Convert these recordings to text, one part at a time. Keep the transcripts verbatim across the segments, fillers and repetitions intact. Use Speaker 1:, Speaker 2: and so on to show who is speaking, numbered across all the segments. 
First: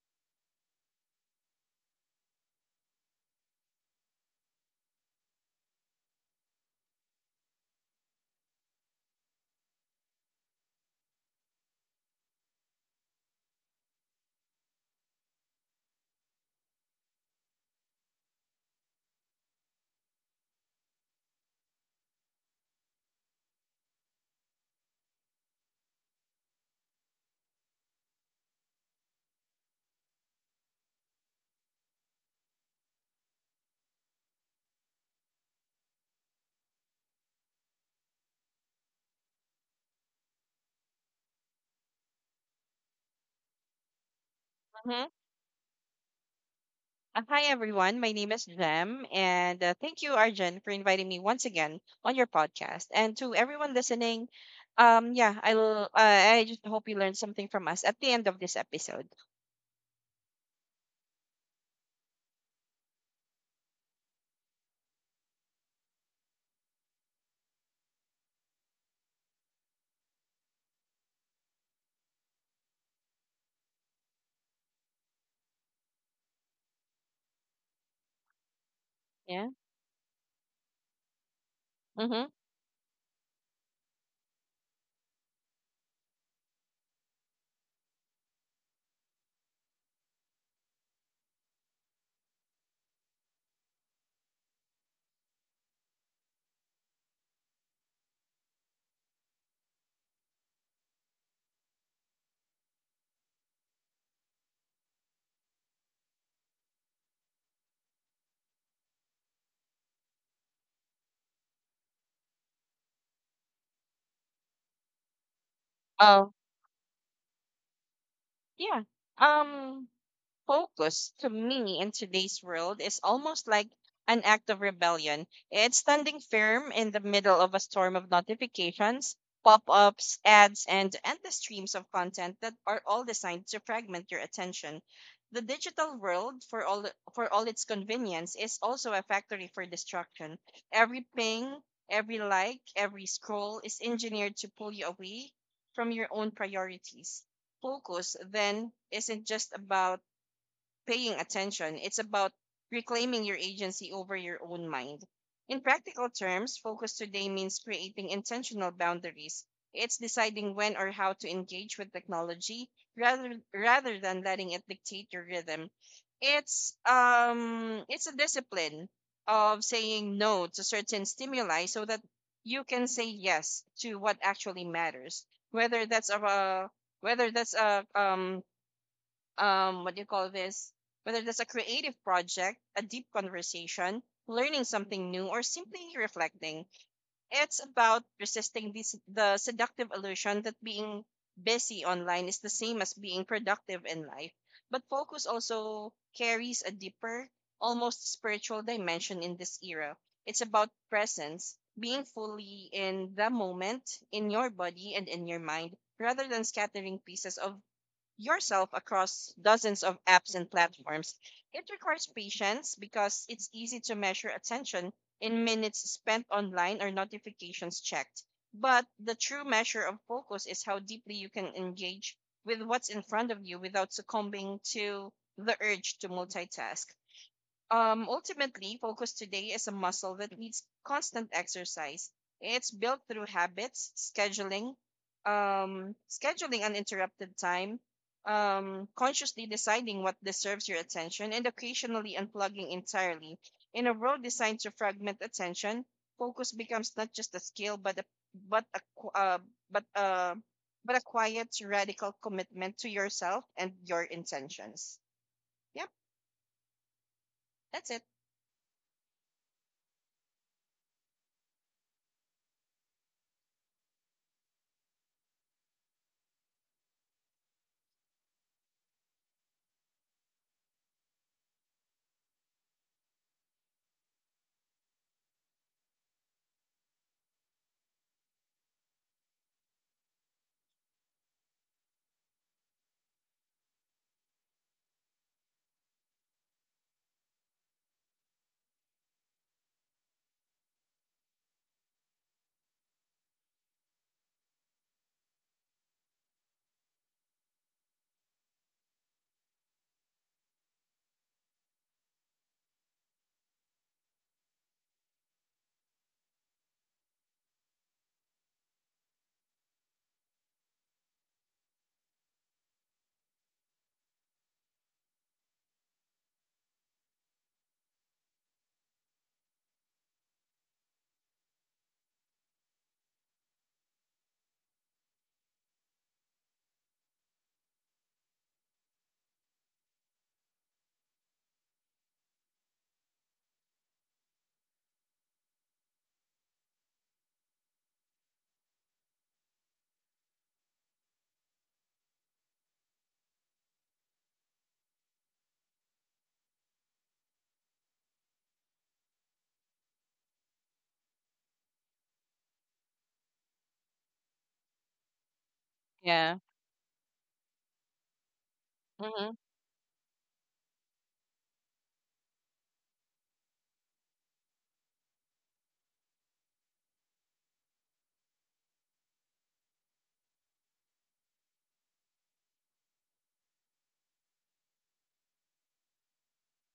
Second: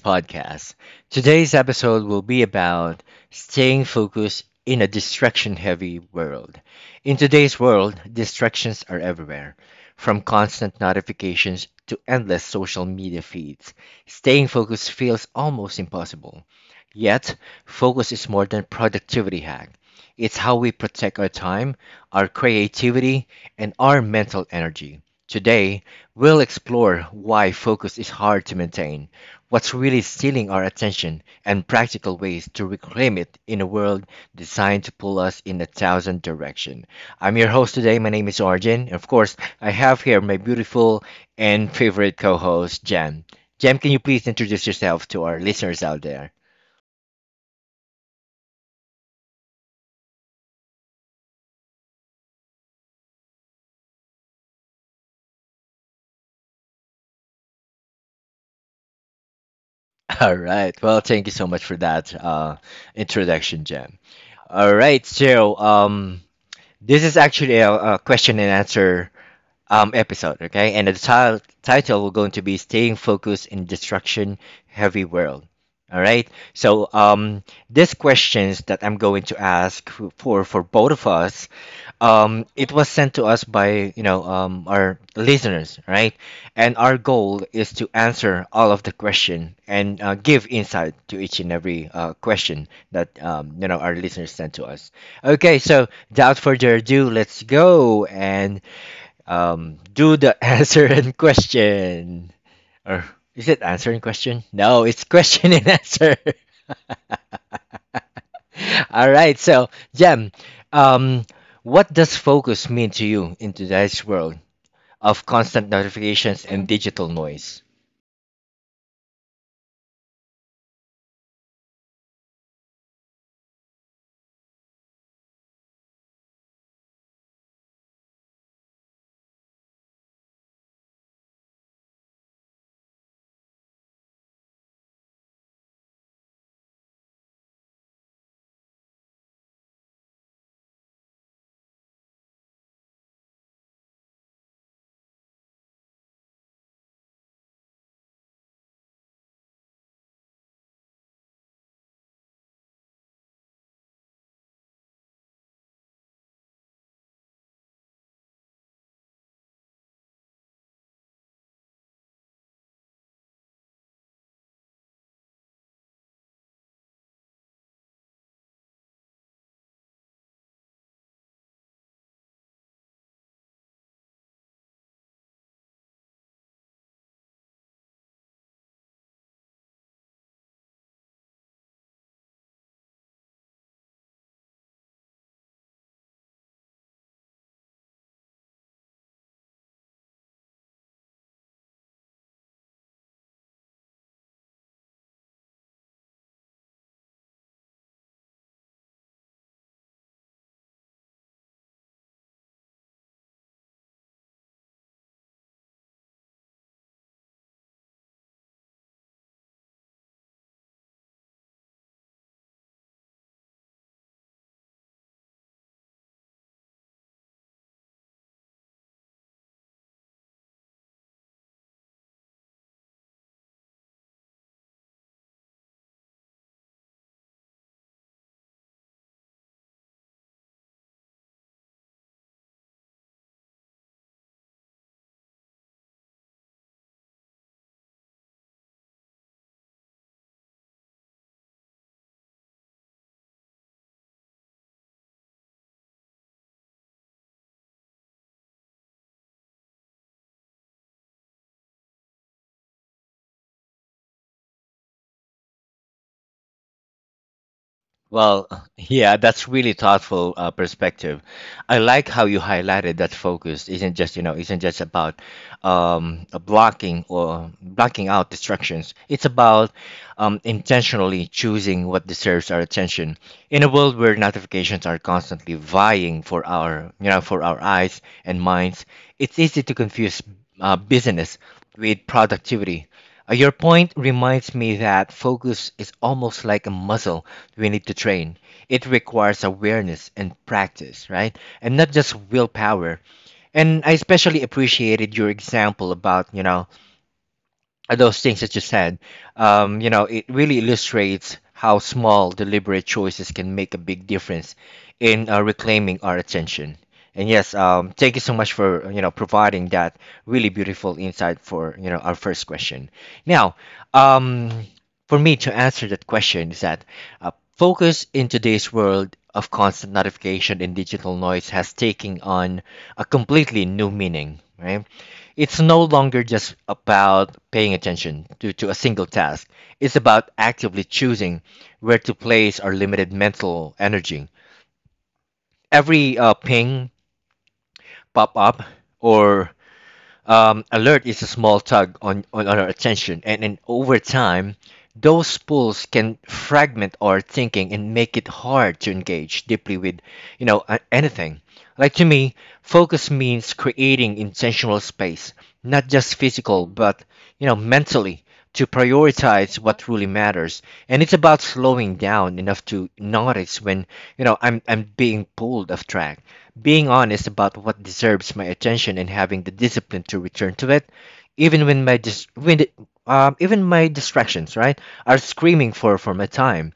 Speaker 1: podcast. Today's episode will be about staying focused in a distraction heavy world. In today's world, distractions are everywhere, from constant notifications to endless social media feeds. Staying focused feels almost impossible. Yet, focus is more than productivity hack. It's how we protect our time, our creativity, and our mental energy. Today, we'll explore why focus is hard to maintain, what's really stealing our attention, and practical ways to reclaim it in a world designed to pull us in a thousand directions. I'm your host today. My name is Arjun. And of course, I have here my beautiful and favorite co host, Jam. Jam, can you please introduce yourself
Speaker 2: Mhm.
Speaker 1: to our listeners out there?
Speaker 2: Uh, Hi, everyone. My name is Jem, and uh, thank you, Arjun, for inviting me once again on your podcast. And to everyone listening, um, yeah, I'll, uh, I just hope you learned something from us at the end of this episode.
Speaker 1: All right. Well, thank you so much for that uh, introduction, Jam. All right. So, um, This is actually a, a question and answer um, episode, okay? And the ti- title we're going to be Staying Focused in Destruction Heavy World. All right. So um, these questions that I'm going to
Speaker 2: Yeah.
Speaker 1: ask f- for for both of us,
Speaker 2: Mm-hmm.
Speaker 1: um, it was sent to us by you know um, our listeners, right? And our goal is to answer all of the question and uh, give insight to each and every uh, question that um, you know our listeners sent to us. Okay, so without further ado, let's go and um, do the answer and question. Or is it answer and question? No, it's question and answer. All right, so Jem, um, what does focus mean to you in today's world of constant
Speaker 2: Oh,
Speaker 1: notifications and digital noise?
Speaker 2: yeah. Um, Focus to me in today's world is almost like an act of rebellion. It's standing firm in the middle of a storm of notifications, pop ups, ads, and endless streams of content that are all designed to fragment your attention. The digital world, for all for all its convenience, is also a factory for destruction. Every ping, every like, every scroll is engineered to pull you away from your own priorities. Focus then isn't just about paying attention. It's about reclaiming your agency over your own mind. In practical terms, focus today means creating intentional boundaries. It's deciding when or how to engage with technology rather rather than letting it dictate your rhythm. It's um it's a discipline of saying no to certain stimuli so that you can say yes to what actually matters. Whether that's a uh, whether that's a um um what do you call this Whether that's a creative project, a deep conversation, learning something new, or simply reflecting, it's about resisting this the seductive illusion that being busy online is the same as being productive in life. But focus also carries a deeper, almost spiritual dimension in this era. It's about presence, being fully in the moment, in your body and in your mind, rather than scattering pieces of yourself across dozens of apps and platforms. It requires patience because it's easy to measure attention in minutes spent online or notifications checked. But the true measure of focus is how deeply you can engage with what's in front of you without succumbing to the urge to multitask. Um, ultimately, focus today is a muscle that needs constant exercise. It's built through habits, scheduling, um, scheduling uninterrupted time, um, consciously deciding what deserves your attention, and occasionally unplugging entirely. In a world designed to fragment attention, focus becomes not just a skill, but a but a qu- uh, but uh, but a quiet, radical commitment to yourself and your intentions. Yep, that's it.
Speaker 1: Well, yeah, that's really thoughtful uh, perspective. I like how you highlighted that focus isn't just, you know, isn't just about um, uh, blocking or blocking out distractions. It's about um, intentionally choosing what deserves our attention. In a world where notifications are constantly vying for our, you know, for our eyes and minds, it's easy to confuse uh, business with productivity. Uh, Your point reminds me that focus is almost like a muscle we need to train. It requires awareness and practice, right? And not just willpower. And I especially appreciated your example about, you know, uh, those things that you said, um, you know, it really illustrates how small, deliberate choices can make a big difference in uh, reclaiming our attention. And yes, um, thank you so much for you know providing that really beautiful insight for you know our first question. Now, um, for me to answer that question is that uh, focus in today's world of constant notification and digital noise has taken on a completely new meaning, right? It's no longer just about paying attention to, to a single task. It's about actively choosing where to place our limited mental energy. Every uh, ping, pop up, or um, alert is a small tug on, on our attention. And, and over time, those pulls can fragment our thinking and make it hard to engage deeply with, you know, a- anything. Like to me, focus means creating intentional space, not just
Speaker 2: Yeah.
Speaker 1: physical, but, you know, mentally to prioritize what truly matters. And it's about slowing down enough to notice when, you know, I'm I'm being pulled off track, being honest about what deserves my attention and having the discipline to return to it, even when my dis- when the- um, even my distractions, right, are screaming for for my time.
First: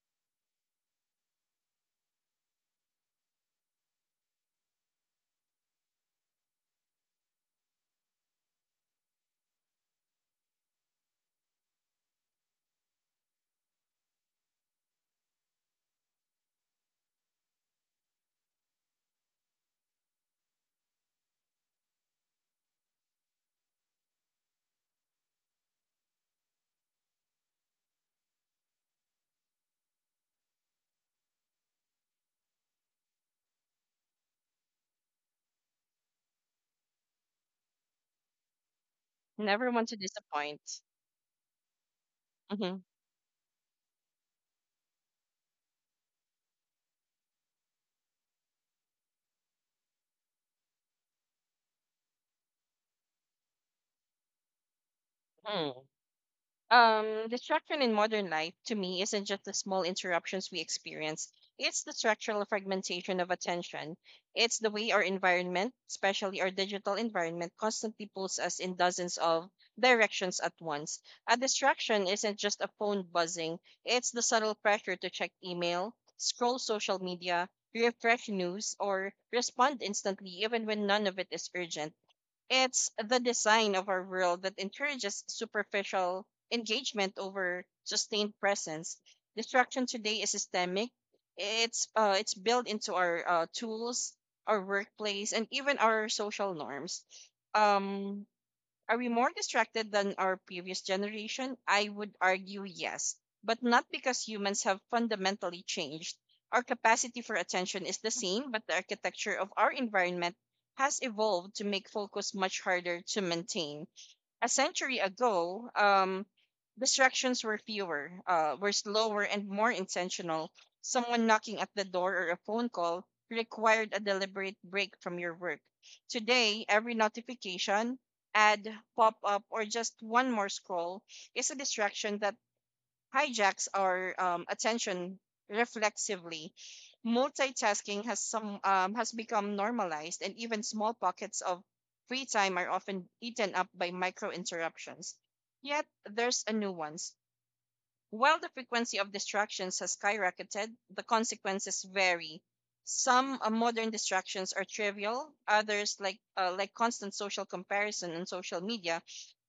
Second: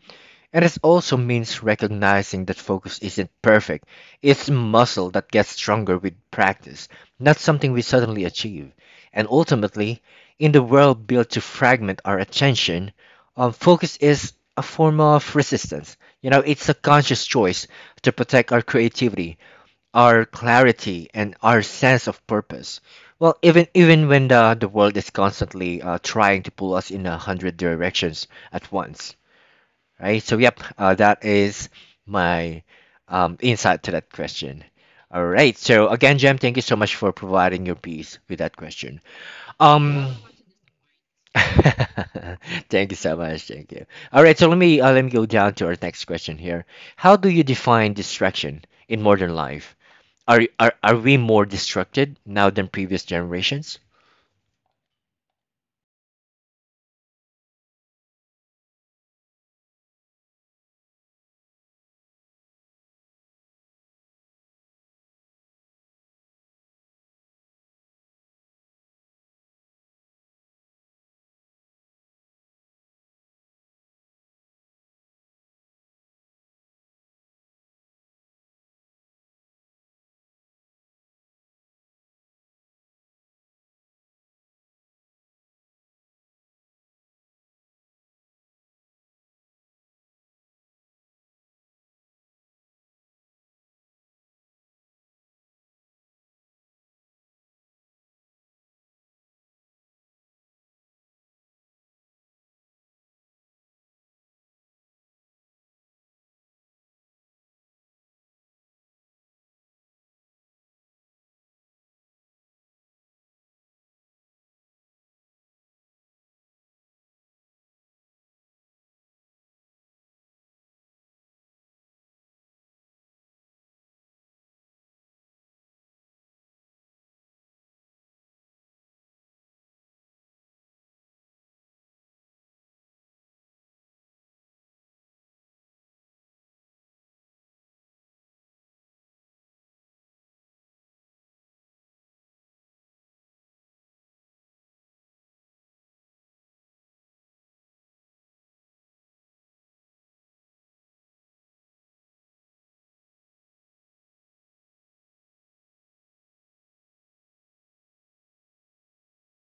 Speaker 1: And it also means recognizing that focus isn't perfect. It's muscle that gets stronger with practice, not something we suddenly achieve. And ultimately, in the world built to fragment our attention, um, focus is a form of resistance. You know, it's a conscious choice to protect our creativity, our clarity, and our sense of purpose. Well, even even when the, the world is constantly uh, trying to pull us in a hundred directions at once, right? So, yep, uh, that is my um, insight to that question. All right. So, again, Jem, thank you so much for providing your piece with that question.
Speaker 2: Never want to
Speaker 1: Um,
Speaker 2: disappoint. Mhm.
Speaker 1: Thank you so much. Thank you. All right. So, let me uh, let me go down to our next question here. How do you define distraction in modern life? Are, are, are we more distracted now than previous generations?
Speaker 2: Mm. Um, distraction in modern life to me isn't just the small interruptions we experience. It's the structural fragmentation of attention. It's the way our environment, especially our digital environment, constantly pulls us in dozens of directions at once. A distraction isn't just a phone buzzing, it's the subtle pressure to check email, scroll social media, refresh news, or respond instantly even when none of it is urgent. It's the design of our world that encourages superficial engagement over sustained presence. Distraction today is systemic. It's uh, it's built into our uh, tools, our workplace, and even our social norms. Um, are we more distracted than our previous generation? I would argue yes, but not because humans have fundamentally changed. Our capacity for attention is the same, but the architecture of our environment has evolved to make focus much harder to maintain. A century ago, um, distractions were fewer, uh, were slower, and more intentional. Someone knocking at the door or a phone call required a deliberate break from your work. Today, every notification, ad, pop up, or just one more scroll is a distraction that hijacks our um, attention reflexively. Multitasking has some um, has become normalized, and even small pockets of free time are often eaten up by micro interruptions. Yet there's a nuance. While the frequency of distractions has skyrocketed, the consequences vary. Some uh, modern distractions are trivial, others like uh, like constant social comparison on social media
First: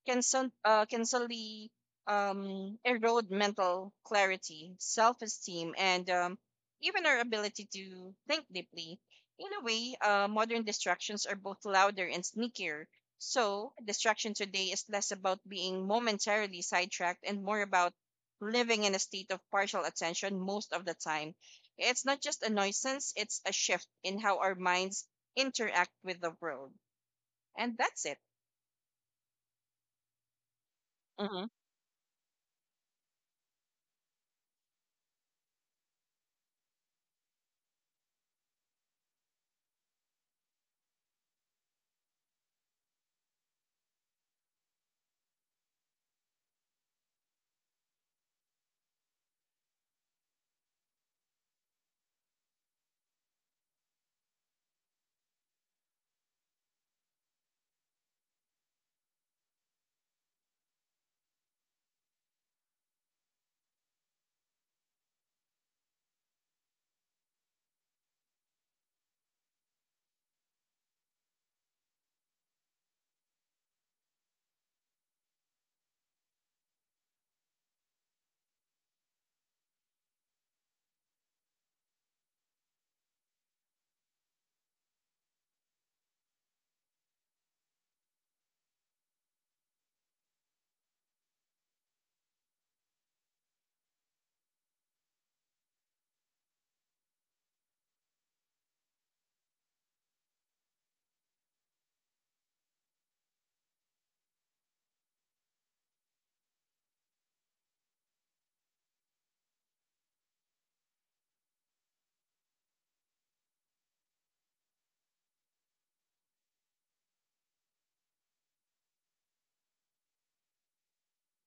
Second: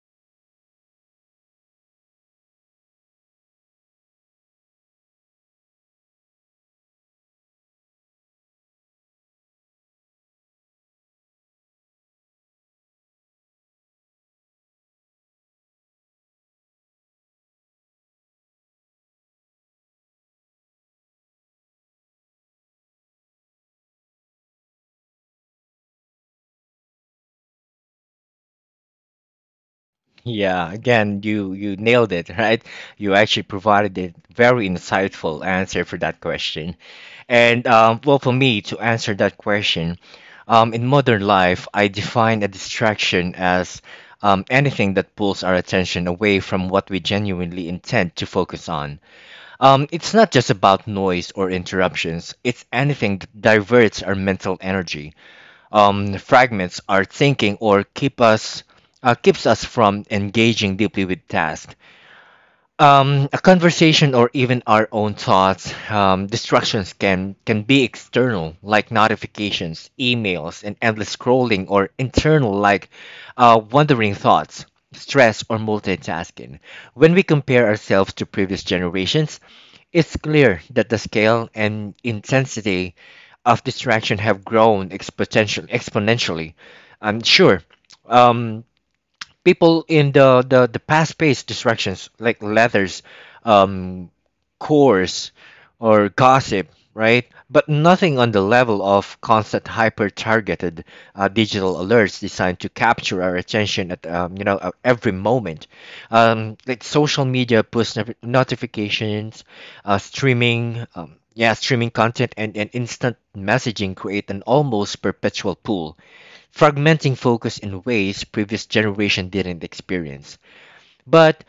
Speaker 2: can some uh, can slowly um, erode mental clarity, self-esteem, and um, even our ability to think deeply. In a way, uh, modern distractions are both louder and sneakier. So, distraction today is less about being momentarily sidetracked and more about living in a state of partial attention most of the time. It's not just a nuisance; it's a shift in how our minds interact with the world, and that's it.
Speaker 1: Yeah, again,
Speaker 2: Mhm.
Speaker 1: you you nailed it, right? You actually provided a very insightful answer for that question. And um, well, for me to answer that question, um, in modern life, I define a distraction as um, anything that pulls our attention away from what we genuinely intend to focus on. Um, it's not just about noise or interruptions. It's anything that diverts our mental energy, um, fragments our thinking, or keep us uh, keeps us from engaging deeply with tasks, um, a conversation, or even our own thoughts. Um, distractions can can be external, like notifications, emails, and endless scrolling, or internal, like uh, wandering thoughts, stress, or multitasking. When we compare ourselves to previous generations, it's clear that the scale and intensity of distraction have grown exponentially exponentially. I'm sure um, people in the the, the past paced distractions like letters, um chores, or gossip, right? But nothing on the level of constant hyper targeted uh, digital alerts designed to capture our attention at um, you know at every moment, um, like social media push not- notifications, uh, streaming um, yeah streaming content, and, and instant messaging create an almost perpetual pool, fragmenting focus in ways previous generation didn't experience. But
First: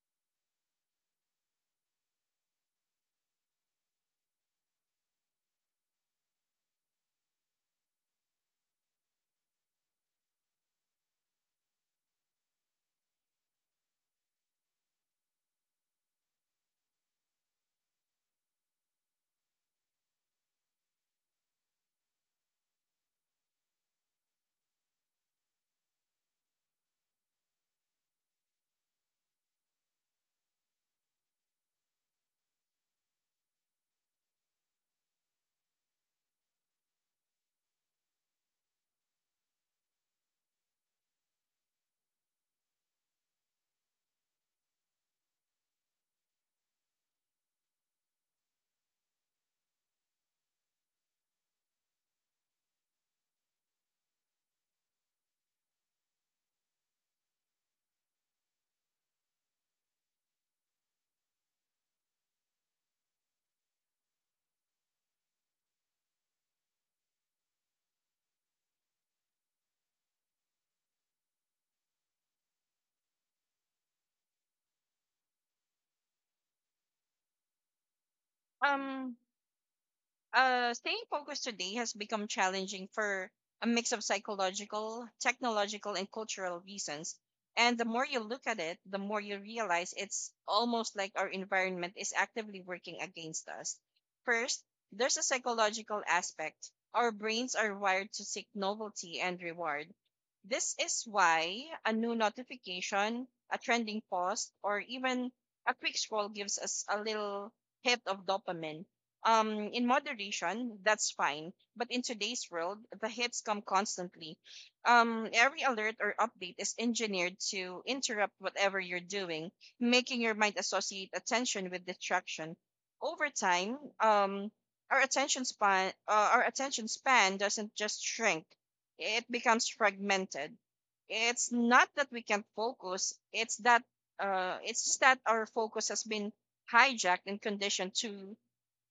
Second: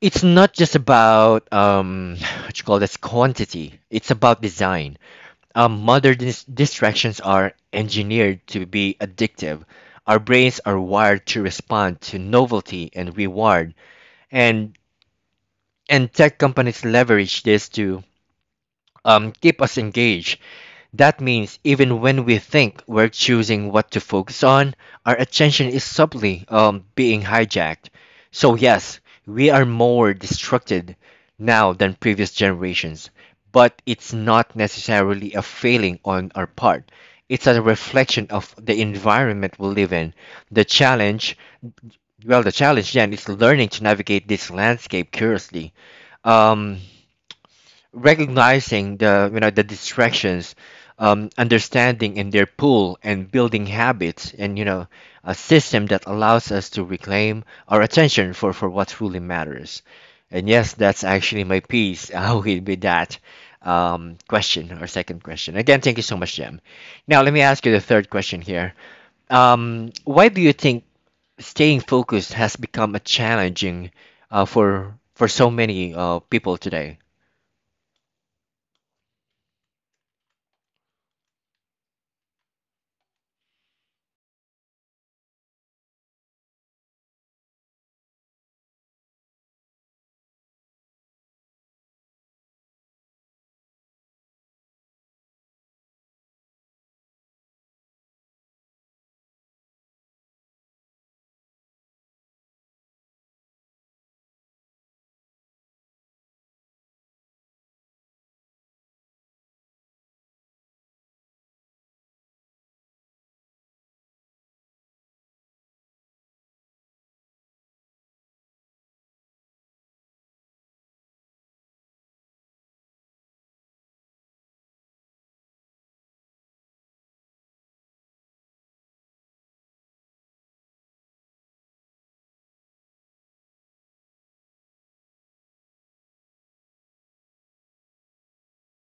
Speaker 1: it's not just about um, what you call this, quantity. It's about design. Um, modern dis- distractions are engineered to be addictive. Our brains are wired to respond to novelty and reward, and and tech companies leverage this to um, keep us engaged. That means even when we think we're choosing what to focus on, our attention is subtly um, being hijacked. So, yes, we are more distracted now than previous generations, but it's not necessarily a failing on our part. It's a reflection of the environment we live in. The challenge, well, the challenge then is learning to navigate this landscape curiously. Um, Recognizing the you know the distractions, um, understanding in their pool, and building habits and you know a system that allows us to reclaim our attention for for what truly matters. And yes, that's actually my piece. I will be that um, question, or second question. Again, thank you so much, Jem. Now let me ask you the third question here. Um, why do you think staying focused has become a challenging uh, for for so many uh, people today?
Speaker 2: Um, uh, Staying focused today has become challenging for a mix of psychological, technological, and cultural reasons. And the more you look at it, the more you realize it's almost like our environment is actively working against us. First, there's a psychological aspect. Our brains are wired to seek novelty and reward. This is why a new notification, a trending post, or even a quick scroll gives us a little hit of dopamine. Um, in moderation, that's fine. But in today's world, the hits come constantly. Um, every alert or update is engineered to interrupt whatever you're doing, making your mind associate attention with distraction. Over time, um, our attention span, uh, our attention span doesn't just shrink; it becomes fragmented. It's not that we can't focus; it's that uh, it's just that our focus has been hijacked and conditioned to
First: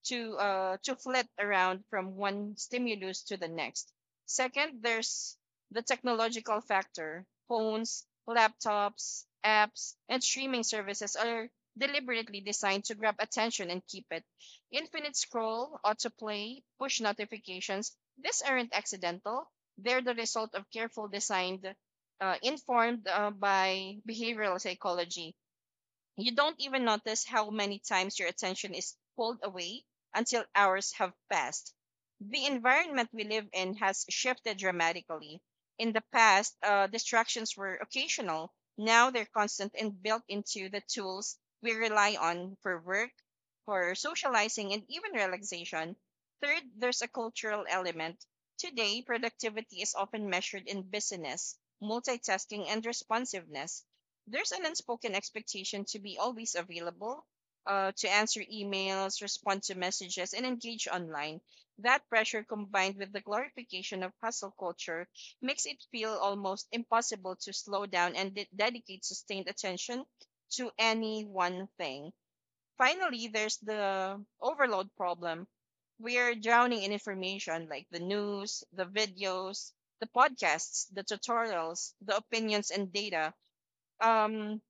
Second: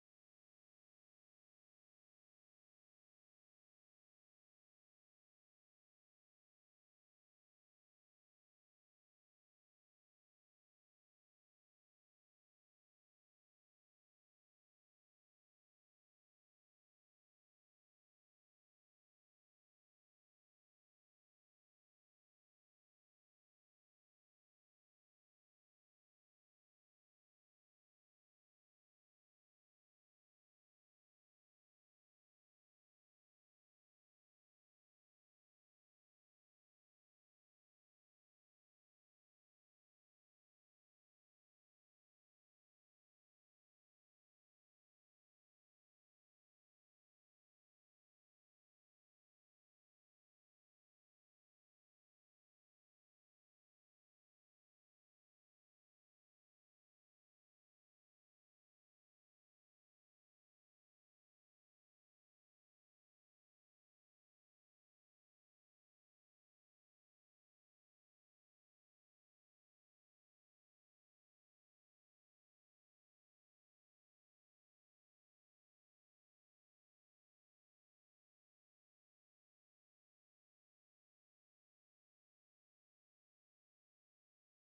Speaker 2: to uh, to flit around from one stimulus to the next. Second, there's the technological factor. Phones, laptops, apps, and streaming services are deliberately designed to grab attention and keep it. Infinite scroll, autoplay, push notifications, these aren't accidental. They're the result of careful designed, uh, informed uh, by behavioral psychology. You don't even notice how many times your attention is pulled away until hours have passed. The environment we live in has shifted dramatically. In the past, uh, distractions were occasional. Now they're constant and built into the tools we rely on for work, for socializing, and even relaxation. Third, there's a cultural element. Today, productivity is often measured in busyness, multitasking, and responsiveness. There's an unspoken expectation to be always available, uh, to answer emails, respond to messages, and engage online. That pressure combined with the glorification of hustle culture makes it feel almost impossible to slow down and de- dedicate sustained attention to any one thing. Finally, there's the overload problem. We're drowning in information like the news, the videos, the podcasts, the tutorials, the opinions and data. Um,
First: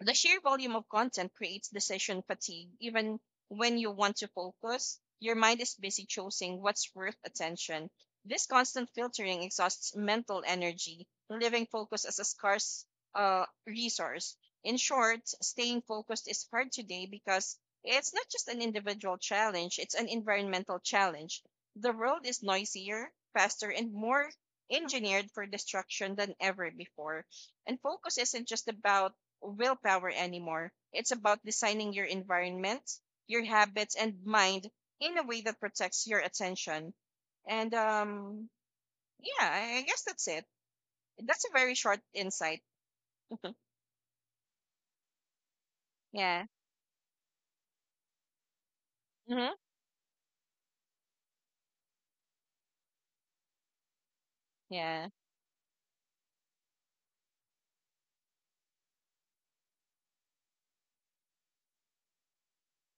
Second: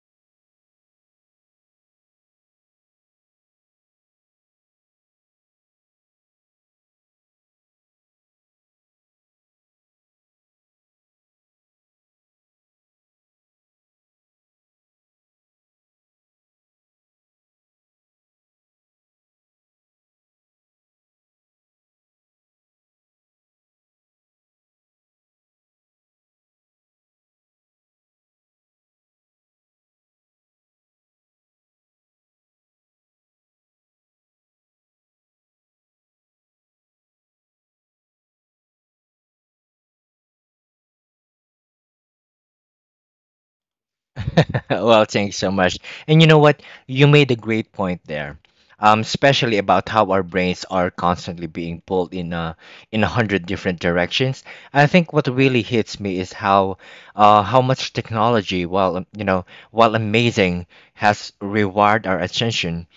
Speaker 2: the sheer volume of content creates decision fatigue. Even when you want to focus, your mind is busy choosing what's worth attention. This constant filtering exhausts mental energy, leaving focus as a scarce uh, resource. In short, staying focused is hard today because it's not just an individual challenge, it's an environmental challenge. The world is noisier, faster, and more engineered for destruction than ever before. And focus isn't just about willpower anymore. It's about designing your environment, your habits, and mind in a way that protects your attention. And um, yeah, I I guess that's it. That's a very short insight.
Speaker 1: Well, thanks so much. And you know
Speaker 2: Yeah.
Speaker 1: what? You made a great point there, um,
Speaker 2: Mm-hmm.
Speaker 1: especially about how our brains are constantly being pulled in uh, in a hundred different directions. I
Speaker 2: Yeah.
Speaker 1: think what really hits me is how uh, how much technology, while um, you know, while amazing, has rewired our attention.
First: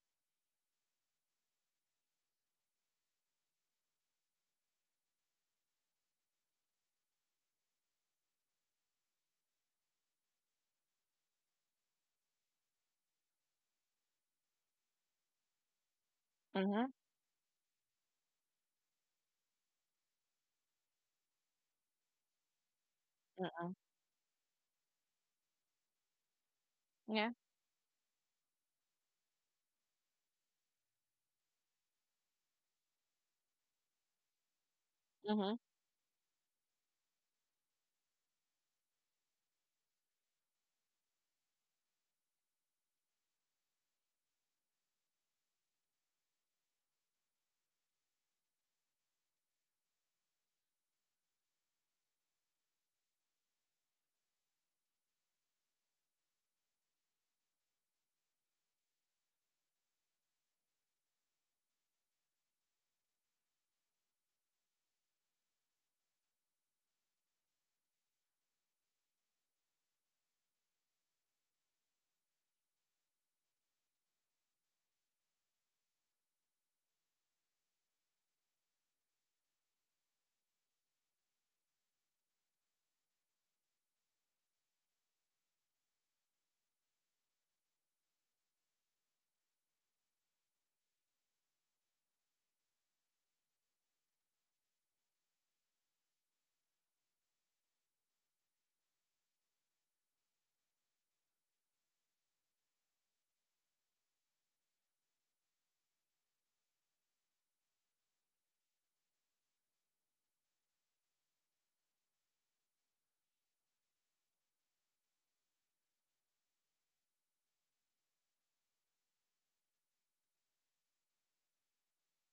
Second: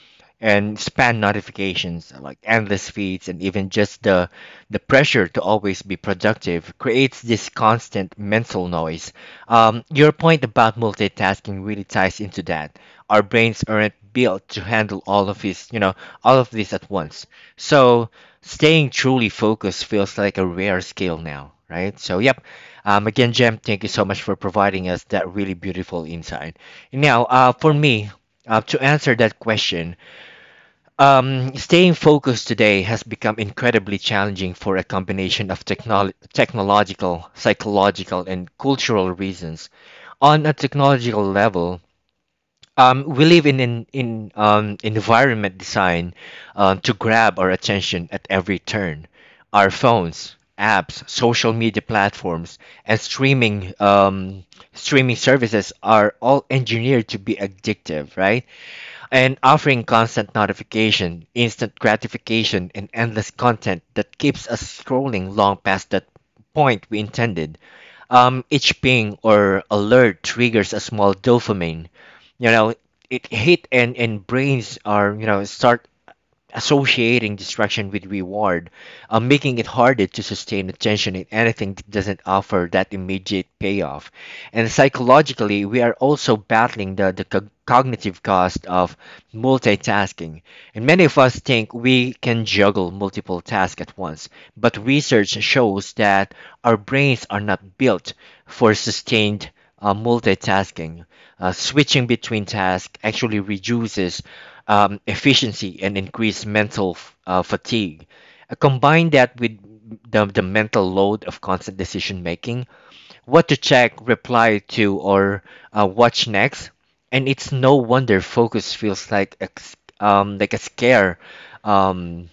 Speaker 1: And spam notifications, like endless feeds, and even just the the pressure to always be productive creates this constant mental noise. Um, your point about multitasking really ties into that. Our brains aren't built to handle all of this, you know, all of this
Speaker 2: Mm-hmm.
Speaker 1: at once. So staying truly focused feels like a rare skill now, right? So yep. Um, again, Jem,
Speaker 2: Mm-hmm.
Speaker 1: thank you so much for providing us that really beautiful insight. Now,
Speaker 2: Yeah.
Speaker 1: uh, for me, uh, to answer that question, um, staying focused today has become incredibly challenging for a combination
Speaker 2: Mm-hmm.
Speaker 1: of technol technological, psychological, and cultural reasons. On a technological level, um, we live in an in, um, environment designed um, to grab our attention at every turn. Our phones, apps, social media platforms, and streaming um, streaming services are all engineered to be addictive, right? And offering constant notification, instant gratification, and endless content that keeps us scrolling long past that point we intended. Um, each ping or alert triggers a small dopamine. You know, it hit, and and brains are you know start associating distraction with reward, uh, making it harder to sustain attention in anything that doesn't offer that immediate payoff. And psychologically, we are also battling the, the co- cognitive cost of multitasking. And many of us think we can juggle multiple tasks at once, but research shows that our brains are not built for sustained uh, multitasking. Uh, switching between tasks actually reduces um, efficiency and increased mental f- uh, fatigue. Uh, combine that with the, the mental load of constant decision making, what to check, reply to, or uh, watch next. And it's no wonder focus feels like a, s- um, like a scare, um,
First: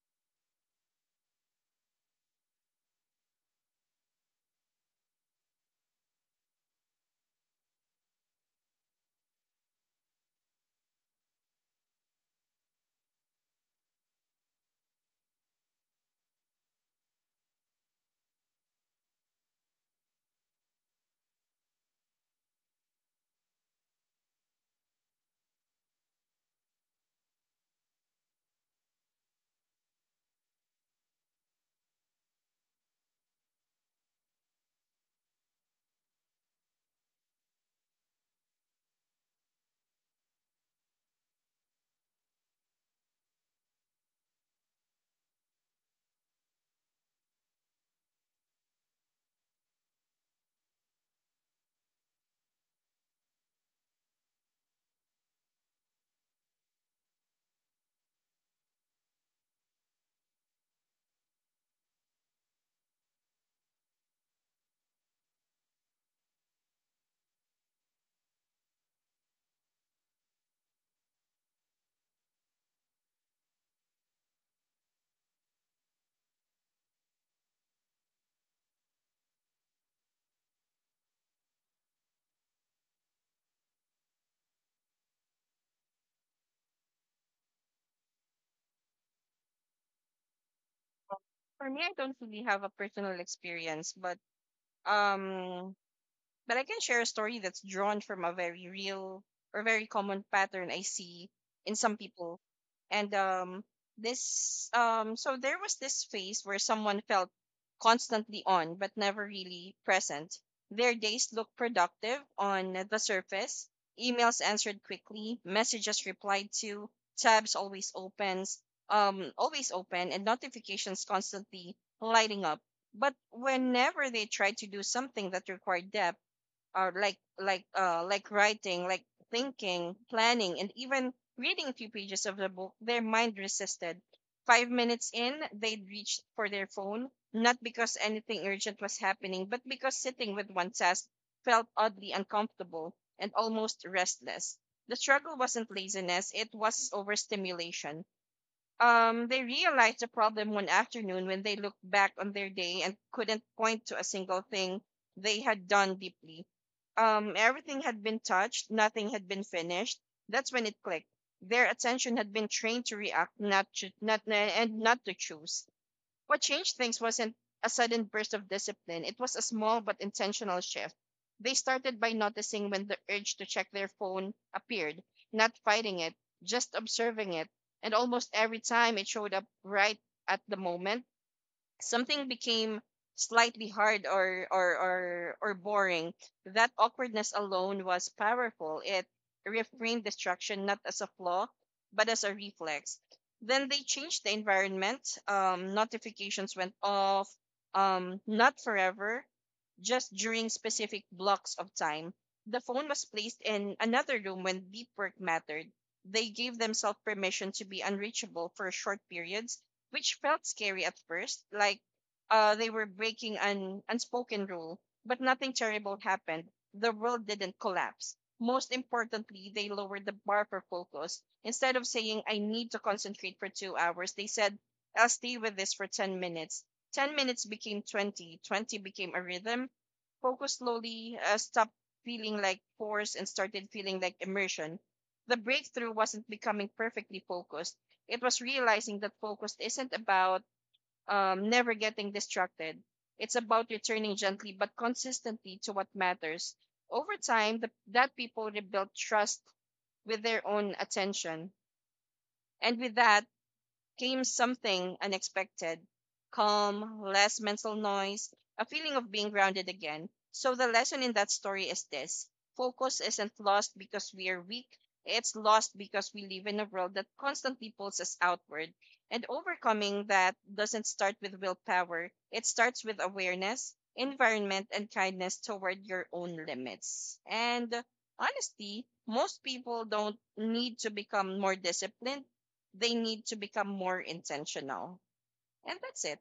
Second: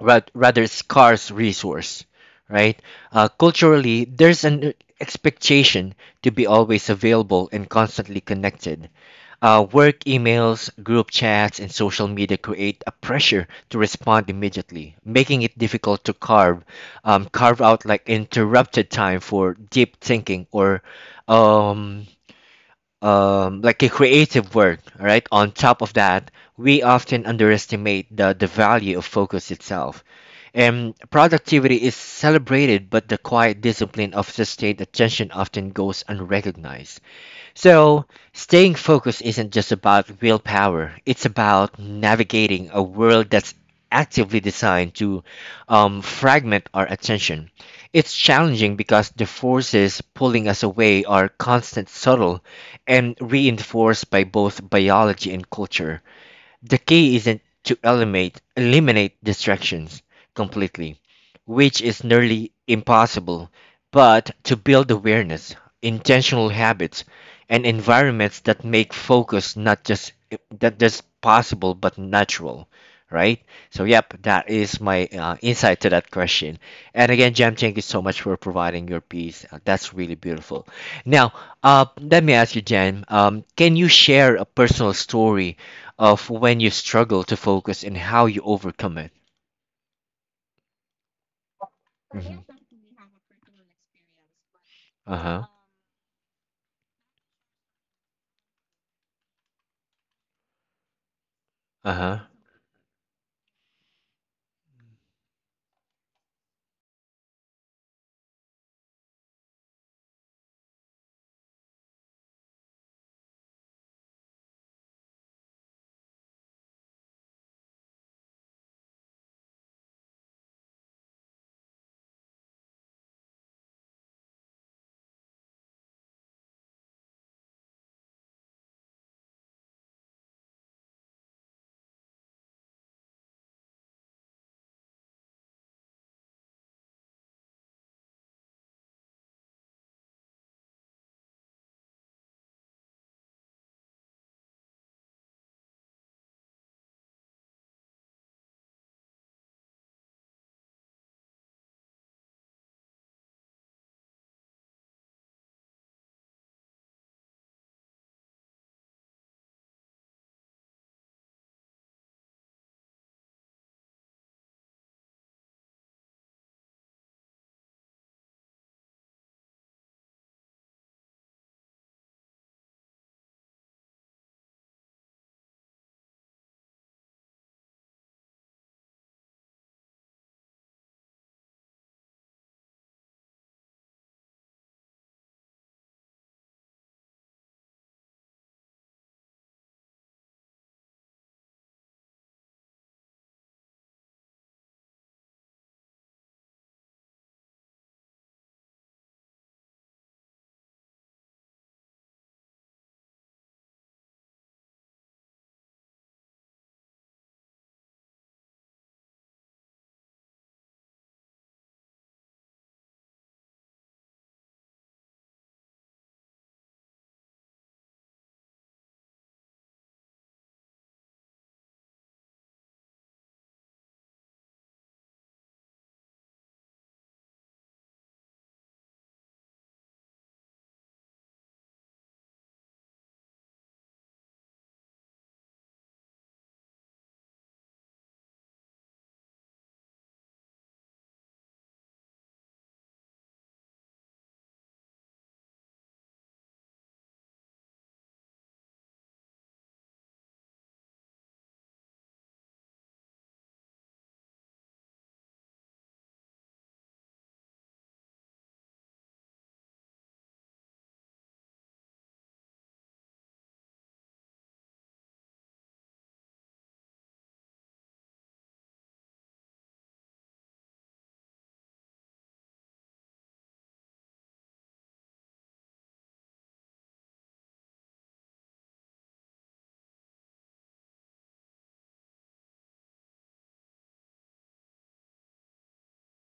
Speaker 1: ra- rather scarce resource, right? Uh, culturally, there's an expectation to be always available and constantly connected. Uh, work emails, group chats, and social media create a pressure to respond immediately, making it difficult to carve um, carve out like interrupted time for deep thinking or um, um, like a creative work. All right. On top of that, we often underestimate the, the value of focus itself. And productivity is celebrated, but the quiet discipline of sustained attention often goes unrecognized. So, staying focused isn't just about willpower, it's about navigating a world that's actively designed to um, fragment our attention. It's challenging because the forces pulling us away are constant, subtle, and reinforced by both biology and culture. The key isn't to eliminate eliminate distractions completely, which is nearly impossible, but to build awareness, intentional habits, and environments that make focus not just that just possible but natural, right? So yep, that is my uh, insight to that question. And again, Jam, thank you so much for providing your piece. Uh, That's really beautiful. Now, uh, let me ask you, Jam, um, can you share a personal story of when you struggle to focus and how you overcome it?
Speaker 2: For me, I don't
Speaker 1: Mhm.
Speaker 2: really have a personal experience, but
Speaker 1: Uh huh.
Speaker 2: um, but I can share a story that's drawn from a very real or very common pattern I see in
Speaker 1: Uh
Speaker 2: some
Speaker 1: huh.
Speaker 2: people. And um, this, um, so there was this phase where someone felt constantly on but never really present. Their days looked productive on the surface, emails answered quickly, messages replied to, tabs always opens, um, always open, and notifications constantly lighting up. But whenever they tried to do something that required depth, or like like uh like writing, like thinking, planning, and even reading a few pages of the book, their mind resisted. Five minutes in, they'd reached for their phone, not because anything urgent was happening, but because sitting with one task felt oddly uncomfortable and almost restless. The struggle wasn't laziness, it was overstimulation. Um, they realized the problem one afternoon when they looked back on their day and couldn't point to a single thing they had done deeply. Um, everything had been touched, nothing had been finished. That's when it clicked. Their attention had been trained to react, not to, not and not to choose. What changed things wasn't a sudden burst of discipline, it was a small but intentional shift. They started by noticing when the urge to check their phone appeared, not fighting it, just observing it. And almost every time it showed up right at the moment, something became slightly hard or or or or boring, that awkwardness alone was powerful. It reframed destruction not as a flaw, but as a reflex. Then they changed the environment. Um, notifications went off. Um, not forever, just during specific blocks of time. The phone was placed in another room when deep work mattered. They gave themselves permission to be unreachable for short periods, which felt scary at first, like uh, they were breaking an unspoken rule. But nothing terrible happened. The world didn't collapse. Most importantly, they lowered the bar for focus. Instead of saying, I need to concentrate for two hours, they said, I'll stay with this for ten minutes. ten minutes became twenty. twenty became a rhythm. Focus slowly uh, stopped feeling like force and started feeling like immersion. The breakthrough wasn't becoming perfectly focused. It was realizing that focus isn't about um, never getting distracted. It's about returning gently but consistently to what matters. Over time, the, that people rebuilt trust with their own attention. And with that came something unexpected: calm, less mental noise, a feeling of being grounded again. So the lesson in that story is this: focus isn't lost because we are weak, it's lost because we live in a world that constantly pulls us outward. And overcoming that doesn't start with willpower, it starts with awareness, environment, and kindness toward your own limits. And uh, Honestly, most people don't need to become more disciplined. They need to become more intentional. And that's it.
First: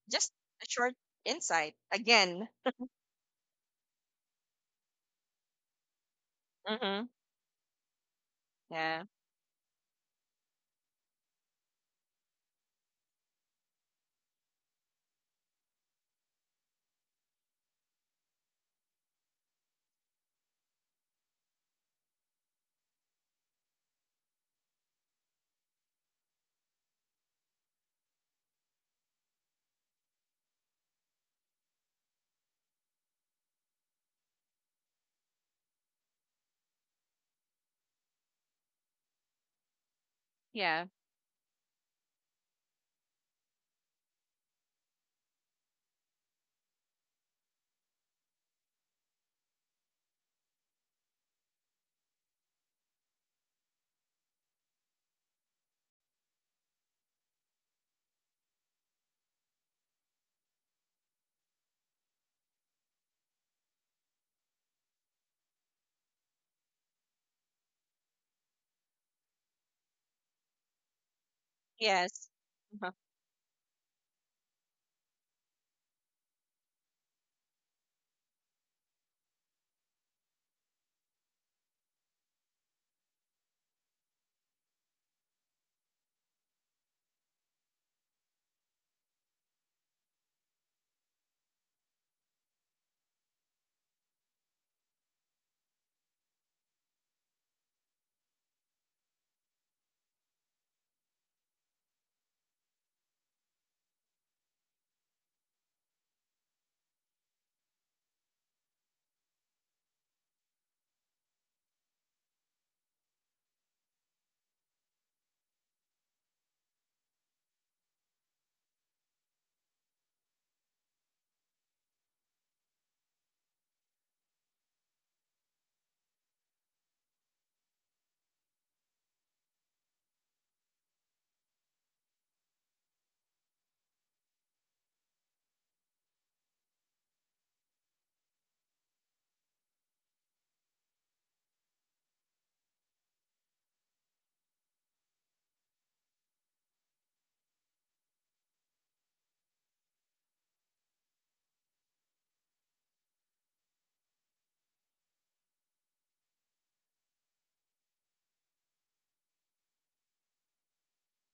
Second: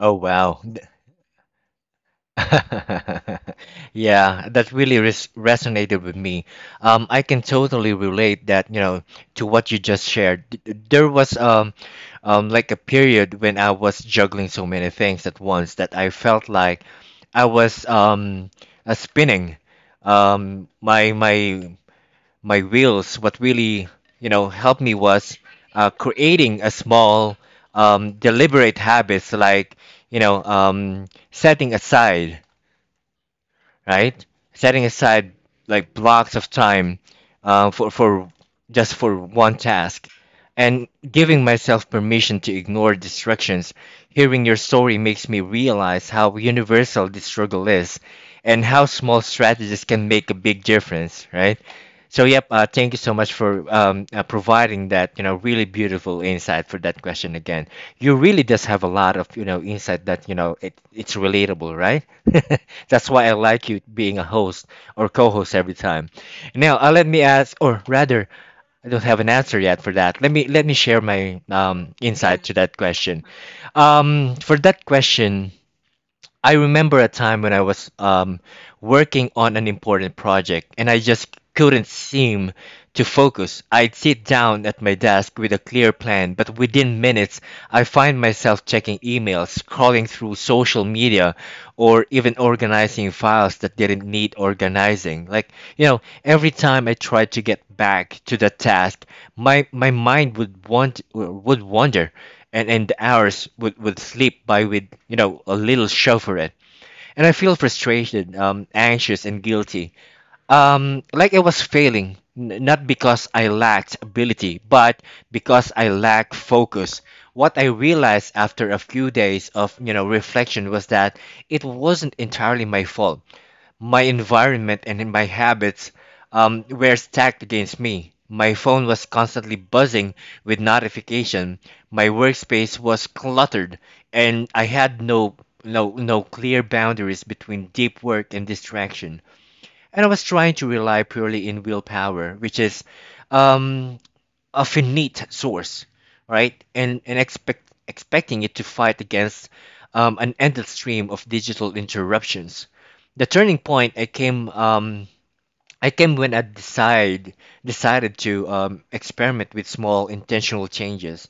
Speaker 1: Oh,
Speaker 2: Just
Speaker 1: wow.
Speaker 2: a
Speaker 1: Th-
Speaker 2: short insight. Again.
Speaker 1: yeah, that really res- resonated with me.
Speaker 2: Mm-hmm.
Speaker 1: Um, I can totally relate that, you know,
Speaker 2: Yeah.
Speaker 1: to what you just shared. Th- th- There was um, um, like a period when I was juggling so many things at once that I felt like I was um, uh, spinning. Um, my my my wills, what really you know helped me was uh, creating a small um, deliberate habits like you know um, setting aside, right? Setting aside like blocks of time uh, for for just for one task,
Speaker 2: Yeah.
Speaker 1: and giving myself permission to ignore distractions. Hearing your story makes me realize how universal this struggle is, and how small strategies can make a big difference, right? So yep, uh, thank you so much for um, uh, providing that you know really beautiful insight for that question again. You really does have a lot of you know insight that you know it, it's relatable, right? That's why I like you being a host or co-host every time. Now, uh, let me ask, or rather, I don't have an answer yet for that. Let me let me share my um,
Speaker 2: Yes.
Speaker 1: insight to that
Speaker 2: Uh-huh.
Speaker 1: question. Um, for that question, I remember a time when I was um, working on an important project and I just couldn't seem to focus. I'd sit down at my desk with a clear plan, but within minutes, I find myself checking emails, scrolling through social media, or even organizing files that didn't need organizing. Like, you know, every time I tried to get back to the task, my, my mind would want would wander, and and the hours would would slip by with you know a little show for it, and I feel frustrated, um anxious, and guilty, um like I was failing, n- not because I lacked ability but because I lacked focus. What I realized after a few days of you know reflection was that it wasn't entirely my fault. My environment and my habits um, were stacked against me. My phone was constantly buzzing with notification. My workspace was cluttered, and I had no no no clear boundaries between deep work and distraction. And I was trying to rely purely in willpower, which is um, a finite source, right? And and expect expecting it to fight against um, an endless stream of digital interruptions. The turning point I came um, I came when I decide decided to um, experiment with small intentional changes.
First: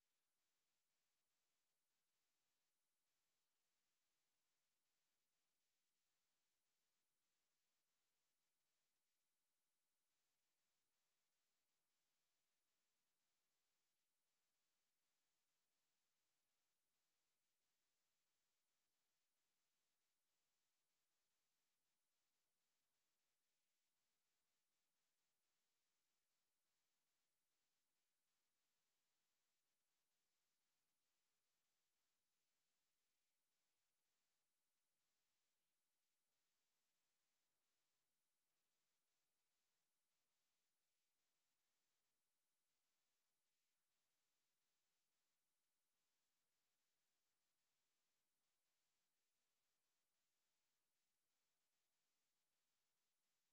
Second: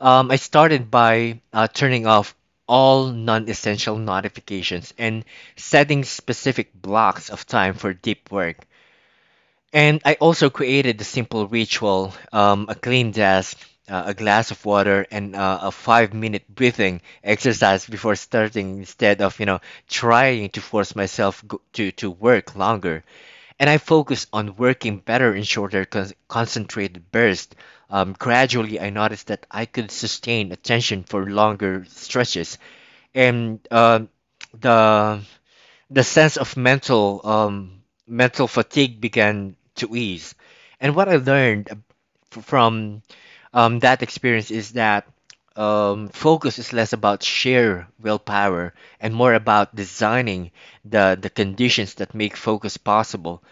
Speaker 1: Um, I started by uh, turning off all non-essential notifications and setting specific blocks of time for deep work. And I also created a simple ritual, um, a clean desk, uh, a glass of water, and uh, a five minute breathing exercise before starting. Instead of, you know, trying to force myself go- to, to work longer, And I focus on working better in shorter con- concentrated bursts. Um, gradually, I noticed that I could sustain attention for longer stretches. And um the the sense of mental um, mental fatigue began to ease, and what I learned f- from um, that experience is that um, focus is less about sheer willpower and more about designing the the conditions that make focus possible,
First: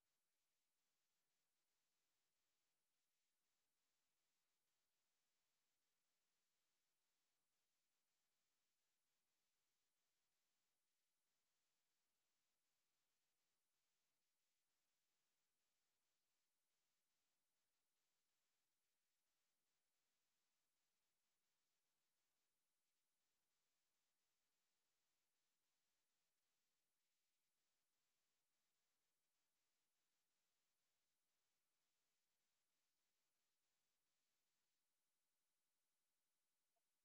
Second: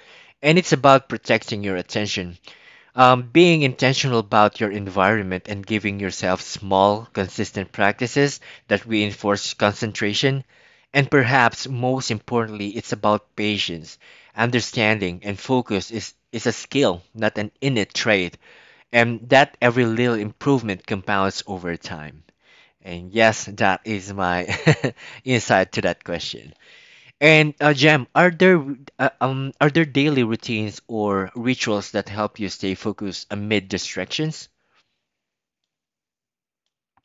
Speaker 1: and it's about protecting your attention, um, being intentional about your environment and giving yourself small, consistent practices that reinforce concentration. And perhaps most importantly, it's about patience. Understanding and focus is, is a skill, not an innate trait, and that every little improvement compounds over time. And yes, that is my insight to that question. And uh, Jem, are there uh, um are there daily routines or rituals that help you stay focused amid distractions?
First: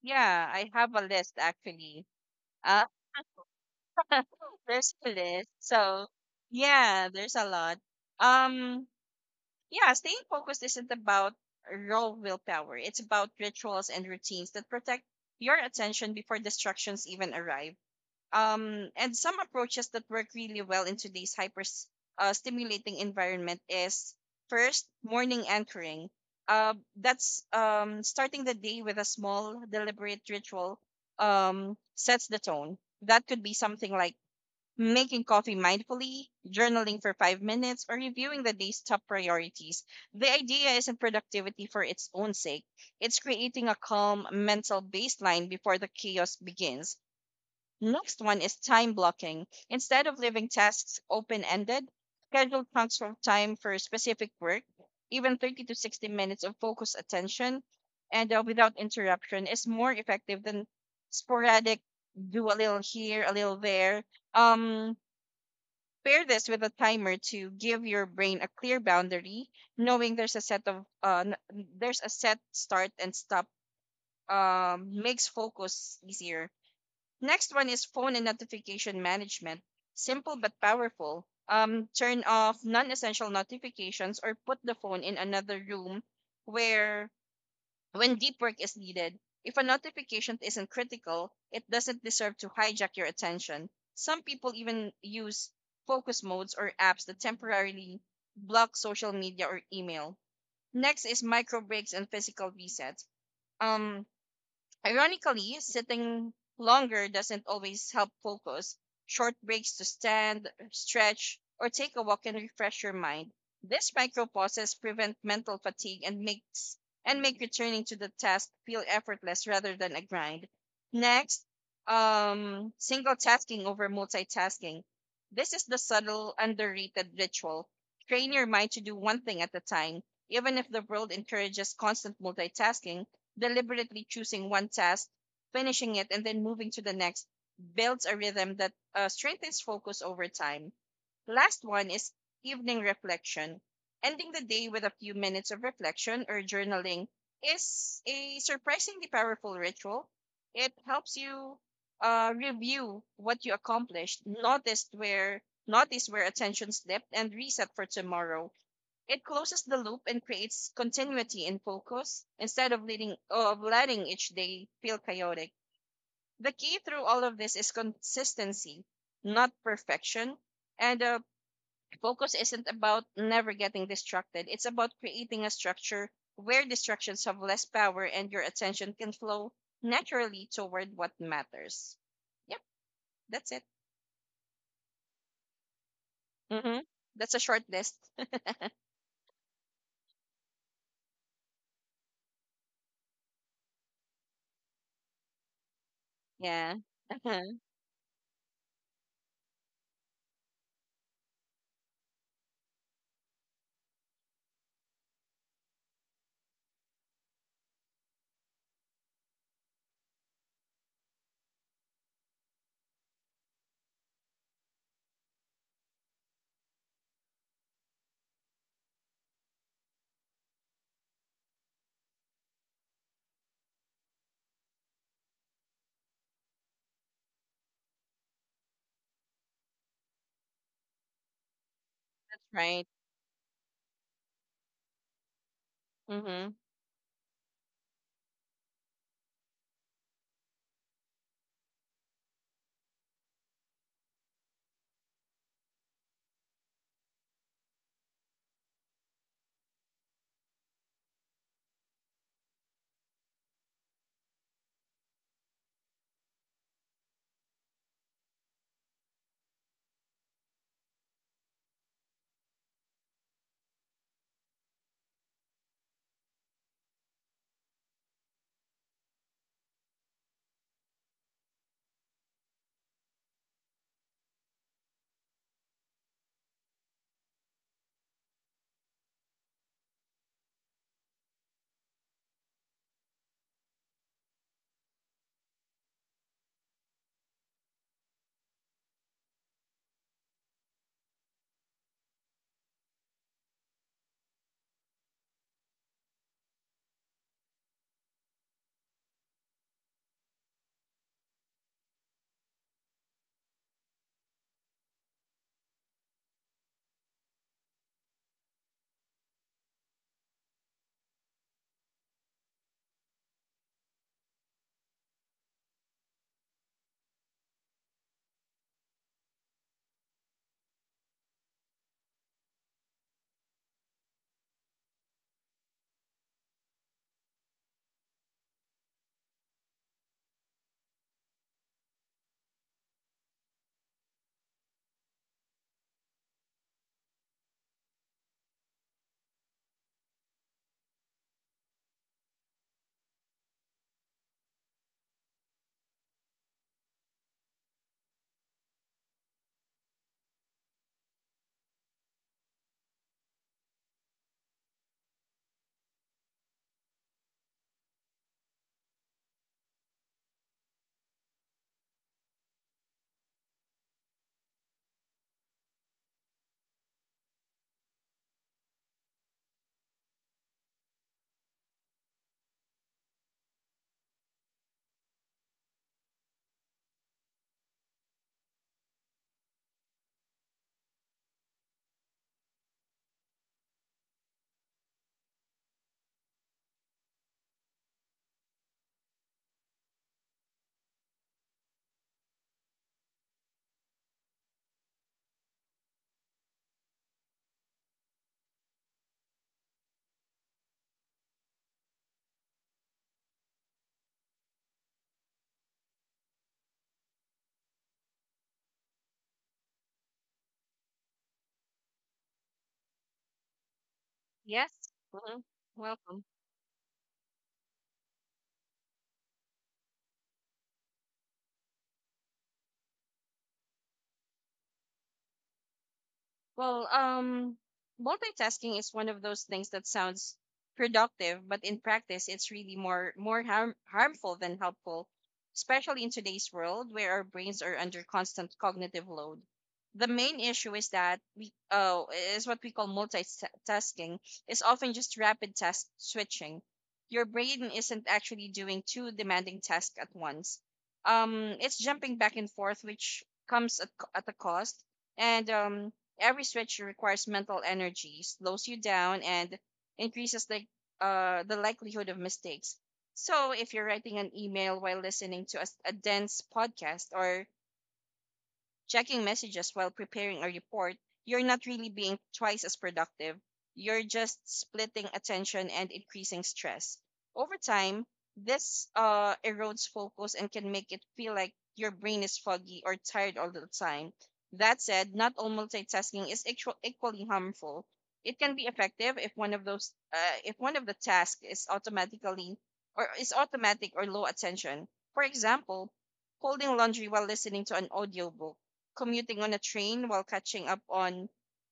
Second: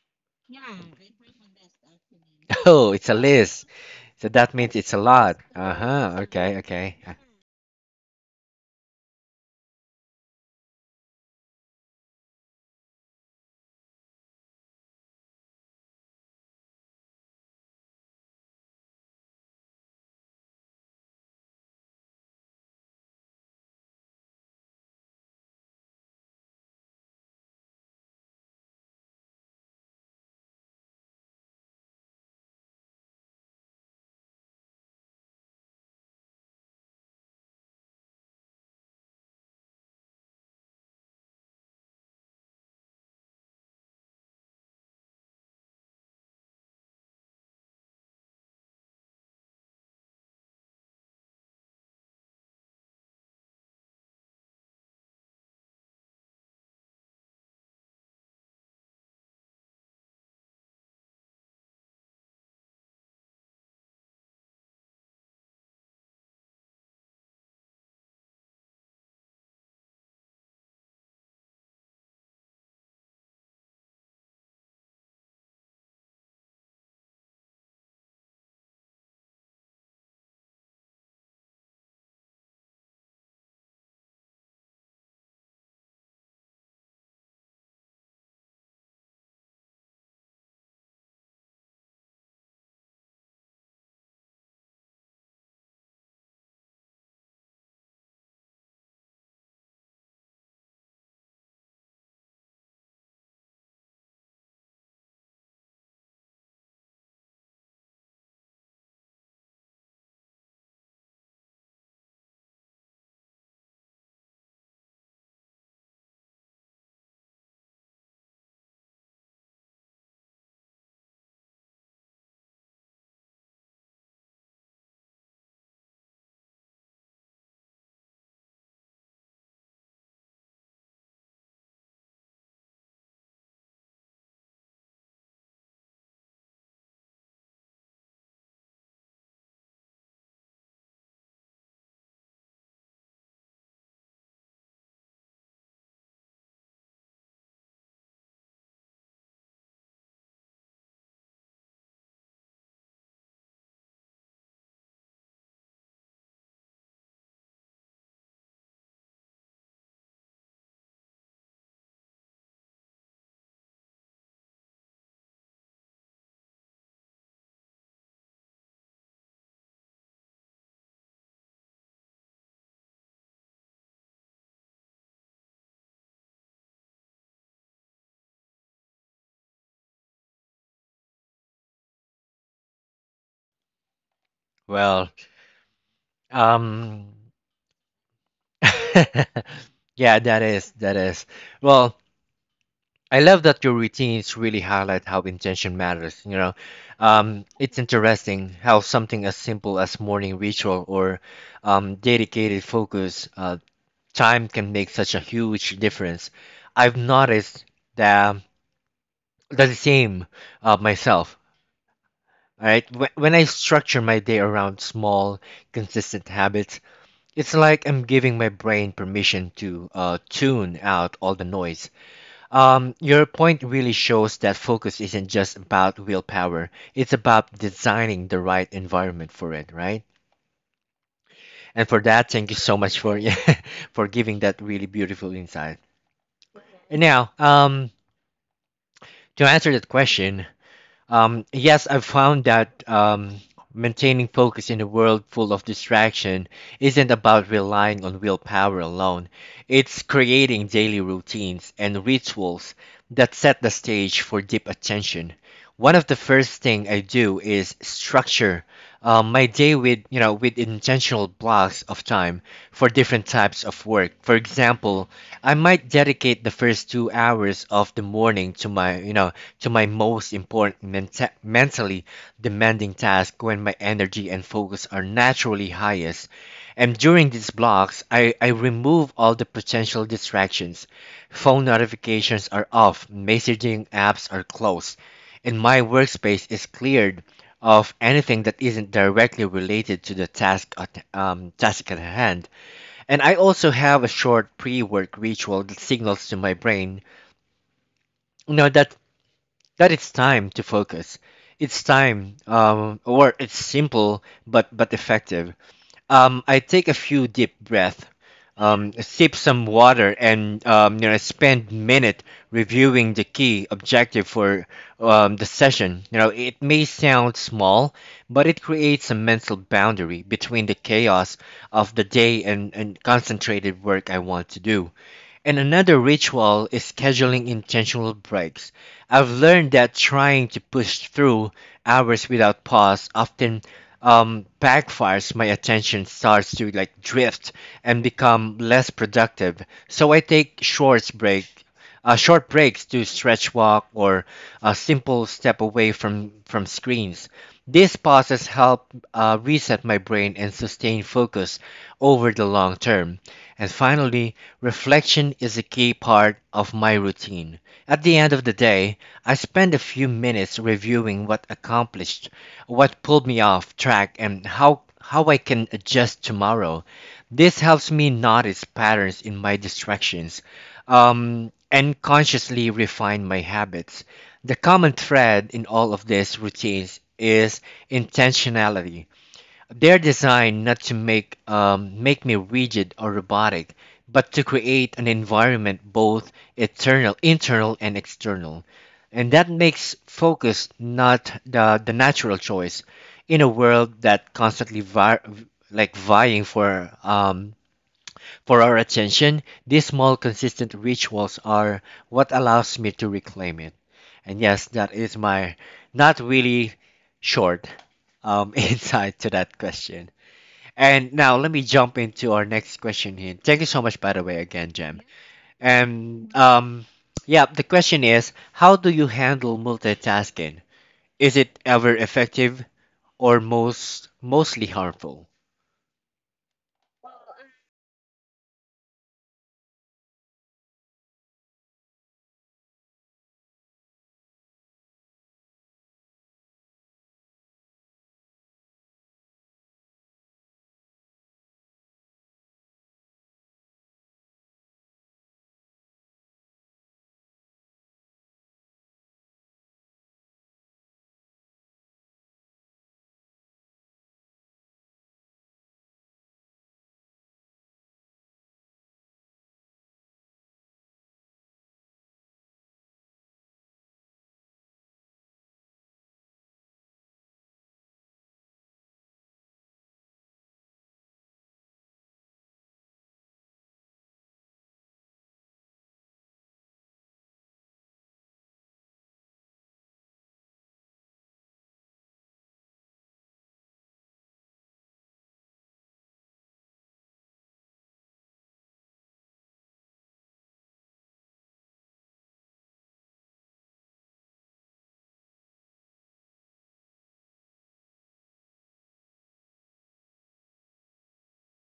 Speaker 2: Yeah. I have a list actually. Uh,
Speaker 1: Oh, it's a list. So that means it's
Speaker 2: there's
Speaker 1: a
Speaker 2: a
Speaker 1: lot.
Speaker 2: list. So
Speaker 1: Uh-huh. Okay, okay.
Speaker 2: yeah,
Speaker 1: Uh,
Speaker 2: there's a lot. Um, yeah, staying focused isn't about raw willpower. It's about rituals and routines that protect your attention before distractions even arrive. um, and some approaches that work really well in today's hyper s- uh, stimulating environment is first morning anchoring. Uh, that's um, starting the day with a small deliberate ritual um, sets the tone. That could be something like making coffee mindfully, journaling for five minutes, or reviewing the day's top priorities. The idea isn't productivity for its own sake. It's creating a calm mental baseline before the chaos begins. Next one is time blocking. Instead of leaving tasks open ended, schedule chunks of time for specific work, even thirty to sixty minutes of focused attention and uh, without interruption is more effective than sporadic do a little here, a little there. Um, Pair this with a timer to give your brain a clear boundary, knowing there's a set of uh, n- there's a set start and stop um, makes focus easier. Next one is phone and notification management. Simple but powerful. Um, turn off non-essential notifications or put the phone in another room where when deep work is needed. If a notification isn't critical, it doesn't deserve to hijack your attention. Some people even use focus modes or apps that temporarily block social media or email. Next is micro breaks and physical resets. Um, Ironically, sitting longer doesn't always help focus. Short breaks to stand, stretch, or take a walk can refresh your mind. These micro pauses prevent mental fatigue and makes and make returning to the task feel effortless rather than a grind. Next, um, single tasking over multitasking. This is the subtle, underrated ritual. Train your mind to do one thing at a time. Even if the world encourages constant multitasking, deliberately choosing one task, finishing it, and then moving to the next builds a rhythm that uh, strengthens focus over time. Last one is evening reflection. Ending the day with a few minutes of reflection or journaling is a surprisingly powerful ritual. It helps you uh, review what you accomplished, notice where notice where attention slipped, and reset for tomorrow. It closes the loop and creates continuity in focus instead of leading of letting each day feel chaotic. The key through all of this is consistency, not perfection. And uh, Focus isn't about never getting distracted. It's about creating a structure where distractions have less power and your attention can flow naturally toward what matters. Yep, that's it.
Speaker 1: well,
Speaker 2: Hmm.
Speaker 1: um
Speaker 2: That's a short list.
Speaker 1: yeah, that is that is. Well, I love that your routines really highlight how intention matters, you know.
Speaker 2: Yeah.
Speaker 1: Um it's interesting how something as simple as morning ritual or um dedicated focus uh, time can make such a huge difference. I've noticed that that the same uh, myself. All right, when, when I structure my day around small, consistent habits, it's like I'm giving my brain permission to uh, tune out all the noise. Um, your point really shows that focus isn't just about willpower; it's about designing the right environment for it, right? And for that, thank you so
Speaker 2: Right.
Speaker 1: much for yeah, for giving that really beautiful insight.
Speaker 2: Hmm.
Speaker 1: And now, um, to answer that question, um, yes, I've found that um, maintaining focus in a world full of distraction isn't about relying on willpower alone. It's creating daily routines and rituals that set the stage for deep attention. One of the first thing I do is structure um, my day with you know with intentional blocks of time for different types of work. For example, I might dedicate the first two hours of the morning to my you know to my most important menta- mentally demanding task when my energy and focus are naturally highest. And during these blocks, I, I remove all the potential distractions. Phone notifications are off, messaging apps are closed, and my workspace is cleared of anything that isn't directly related to the task at, um, task at hand. And I also have a short pre work ritual that signals to my brain you know that that it's time to focus. It's time, um, or it's simple but but effective. Um, I take a few deep breath, um, sip some water, and um, you know spend minute reviewing the key objective for um, the session. You know, it may sound small, but it creates a mental boundary between the chaos of the day and and concentrated work I want to do. And another ritual is scheduling intentional breaks. I've learned that trying to push through hours without pause often um, backfires. My attention starts to like drift and become less productive. So I take short break, uh, short breaks to stretch, walk, or a simple step away from from screens. These pauses help uh, reset my brain and sustain focus over the long term. And finally, reflection is a key part of my routine. At the end of the day, I spend a few minutes reviewing what accomplished, what pulled me off track, and how, how I can adjust tomorrow. This helps me notice patterns in my distractions um, and consciously refine my habits. The common thread in all of these routines is intentionality. They're designed not to make um, make me rigid or robotic, but to create an environment both eternal, internal and external. And that makes focus not the, the natural choice in a world that constantly vi- like vying for um, for our attention. These small consistent rituals are what allows me to reclaim it. And yes, that is my not really short um, insight to that question. And now let me jump into our next question here. Thank you so much, by the way, again,
Speaker 2: Yes.
Speaker 1: Jem.
Speaker 2: Hmm. Welcome.
Speaker 1: And um, yeah, the question is, how do you handle multitasking? Is it ever effective or most mostly harmful?
Speaker 2: Well, um, multitasking is one of those things that sounds productive, but in practice, it's really more more harm, harmful than helpful, especially in today's world where our brains are under constant cognitive load. The main issue is that we uh, is what we call multitasking is often just rapid task switching. Your brain isn't actually doing two demanding tasks at once. Um, it's jumping back and forth, which comes at, co- at a cost, and um, every stretch requires mental energy, slows you down, and increases the uh, the likelihood of mistakes. So, if you're writing an email while listening to a, s- a dense podcast, or checking messages while preparing a report, you're not really being twice as productive. You're just splitting attention and increasing stress. Over time, this uh, erodes focus and can make it feel like your brain is foggy or tired all the time. That said, not all multitasking is equal- equally harmful. It can be effective if one of those uh, if one of the tasks is automatically or is automatic or low attention. For example, folding laundry while listening to an audiobook, commuting on a train while catching up on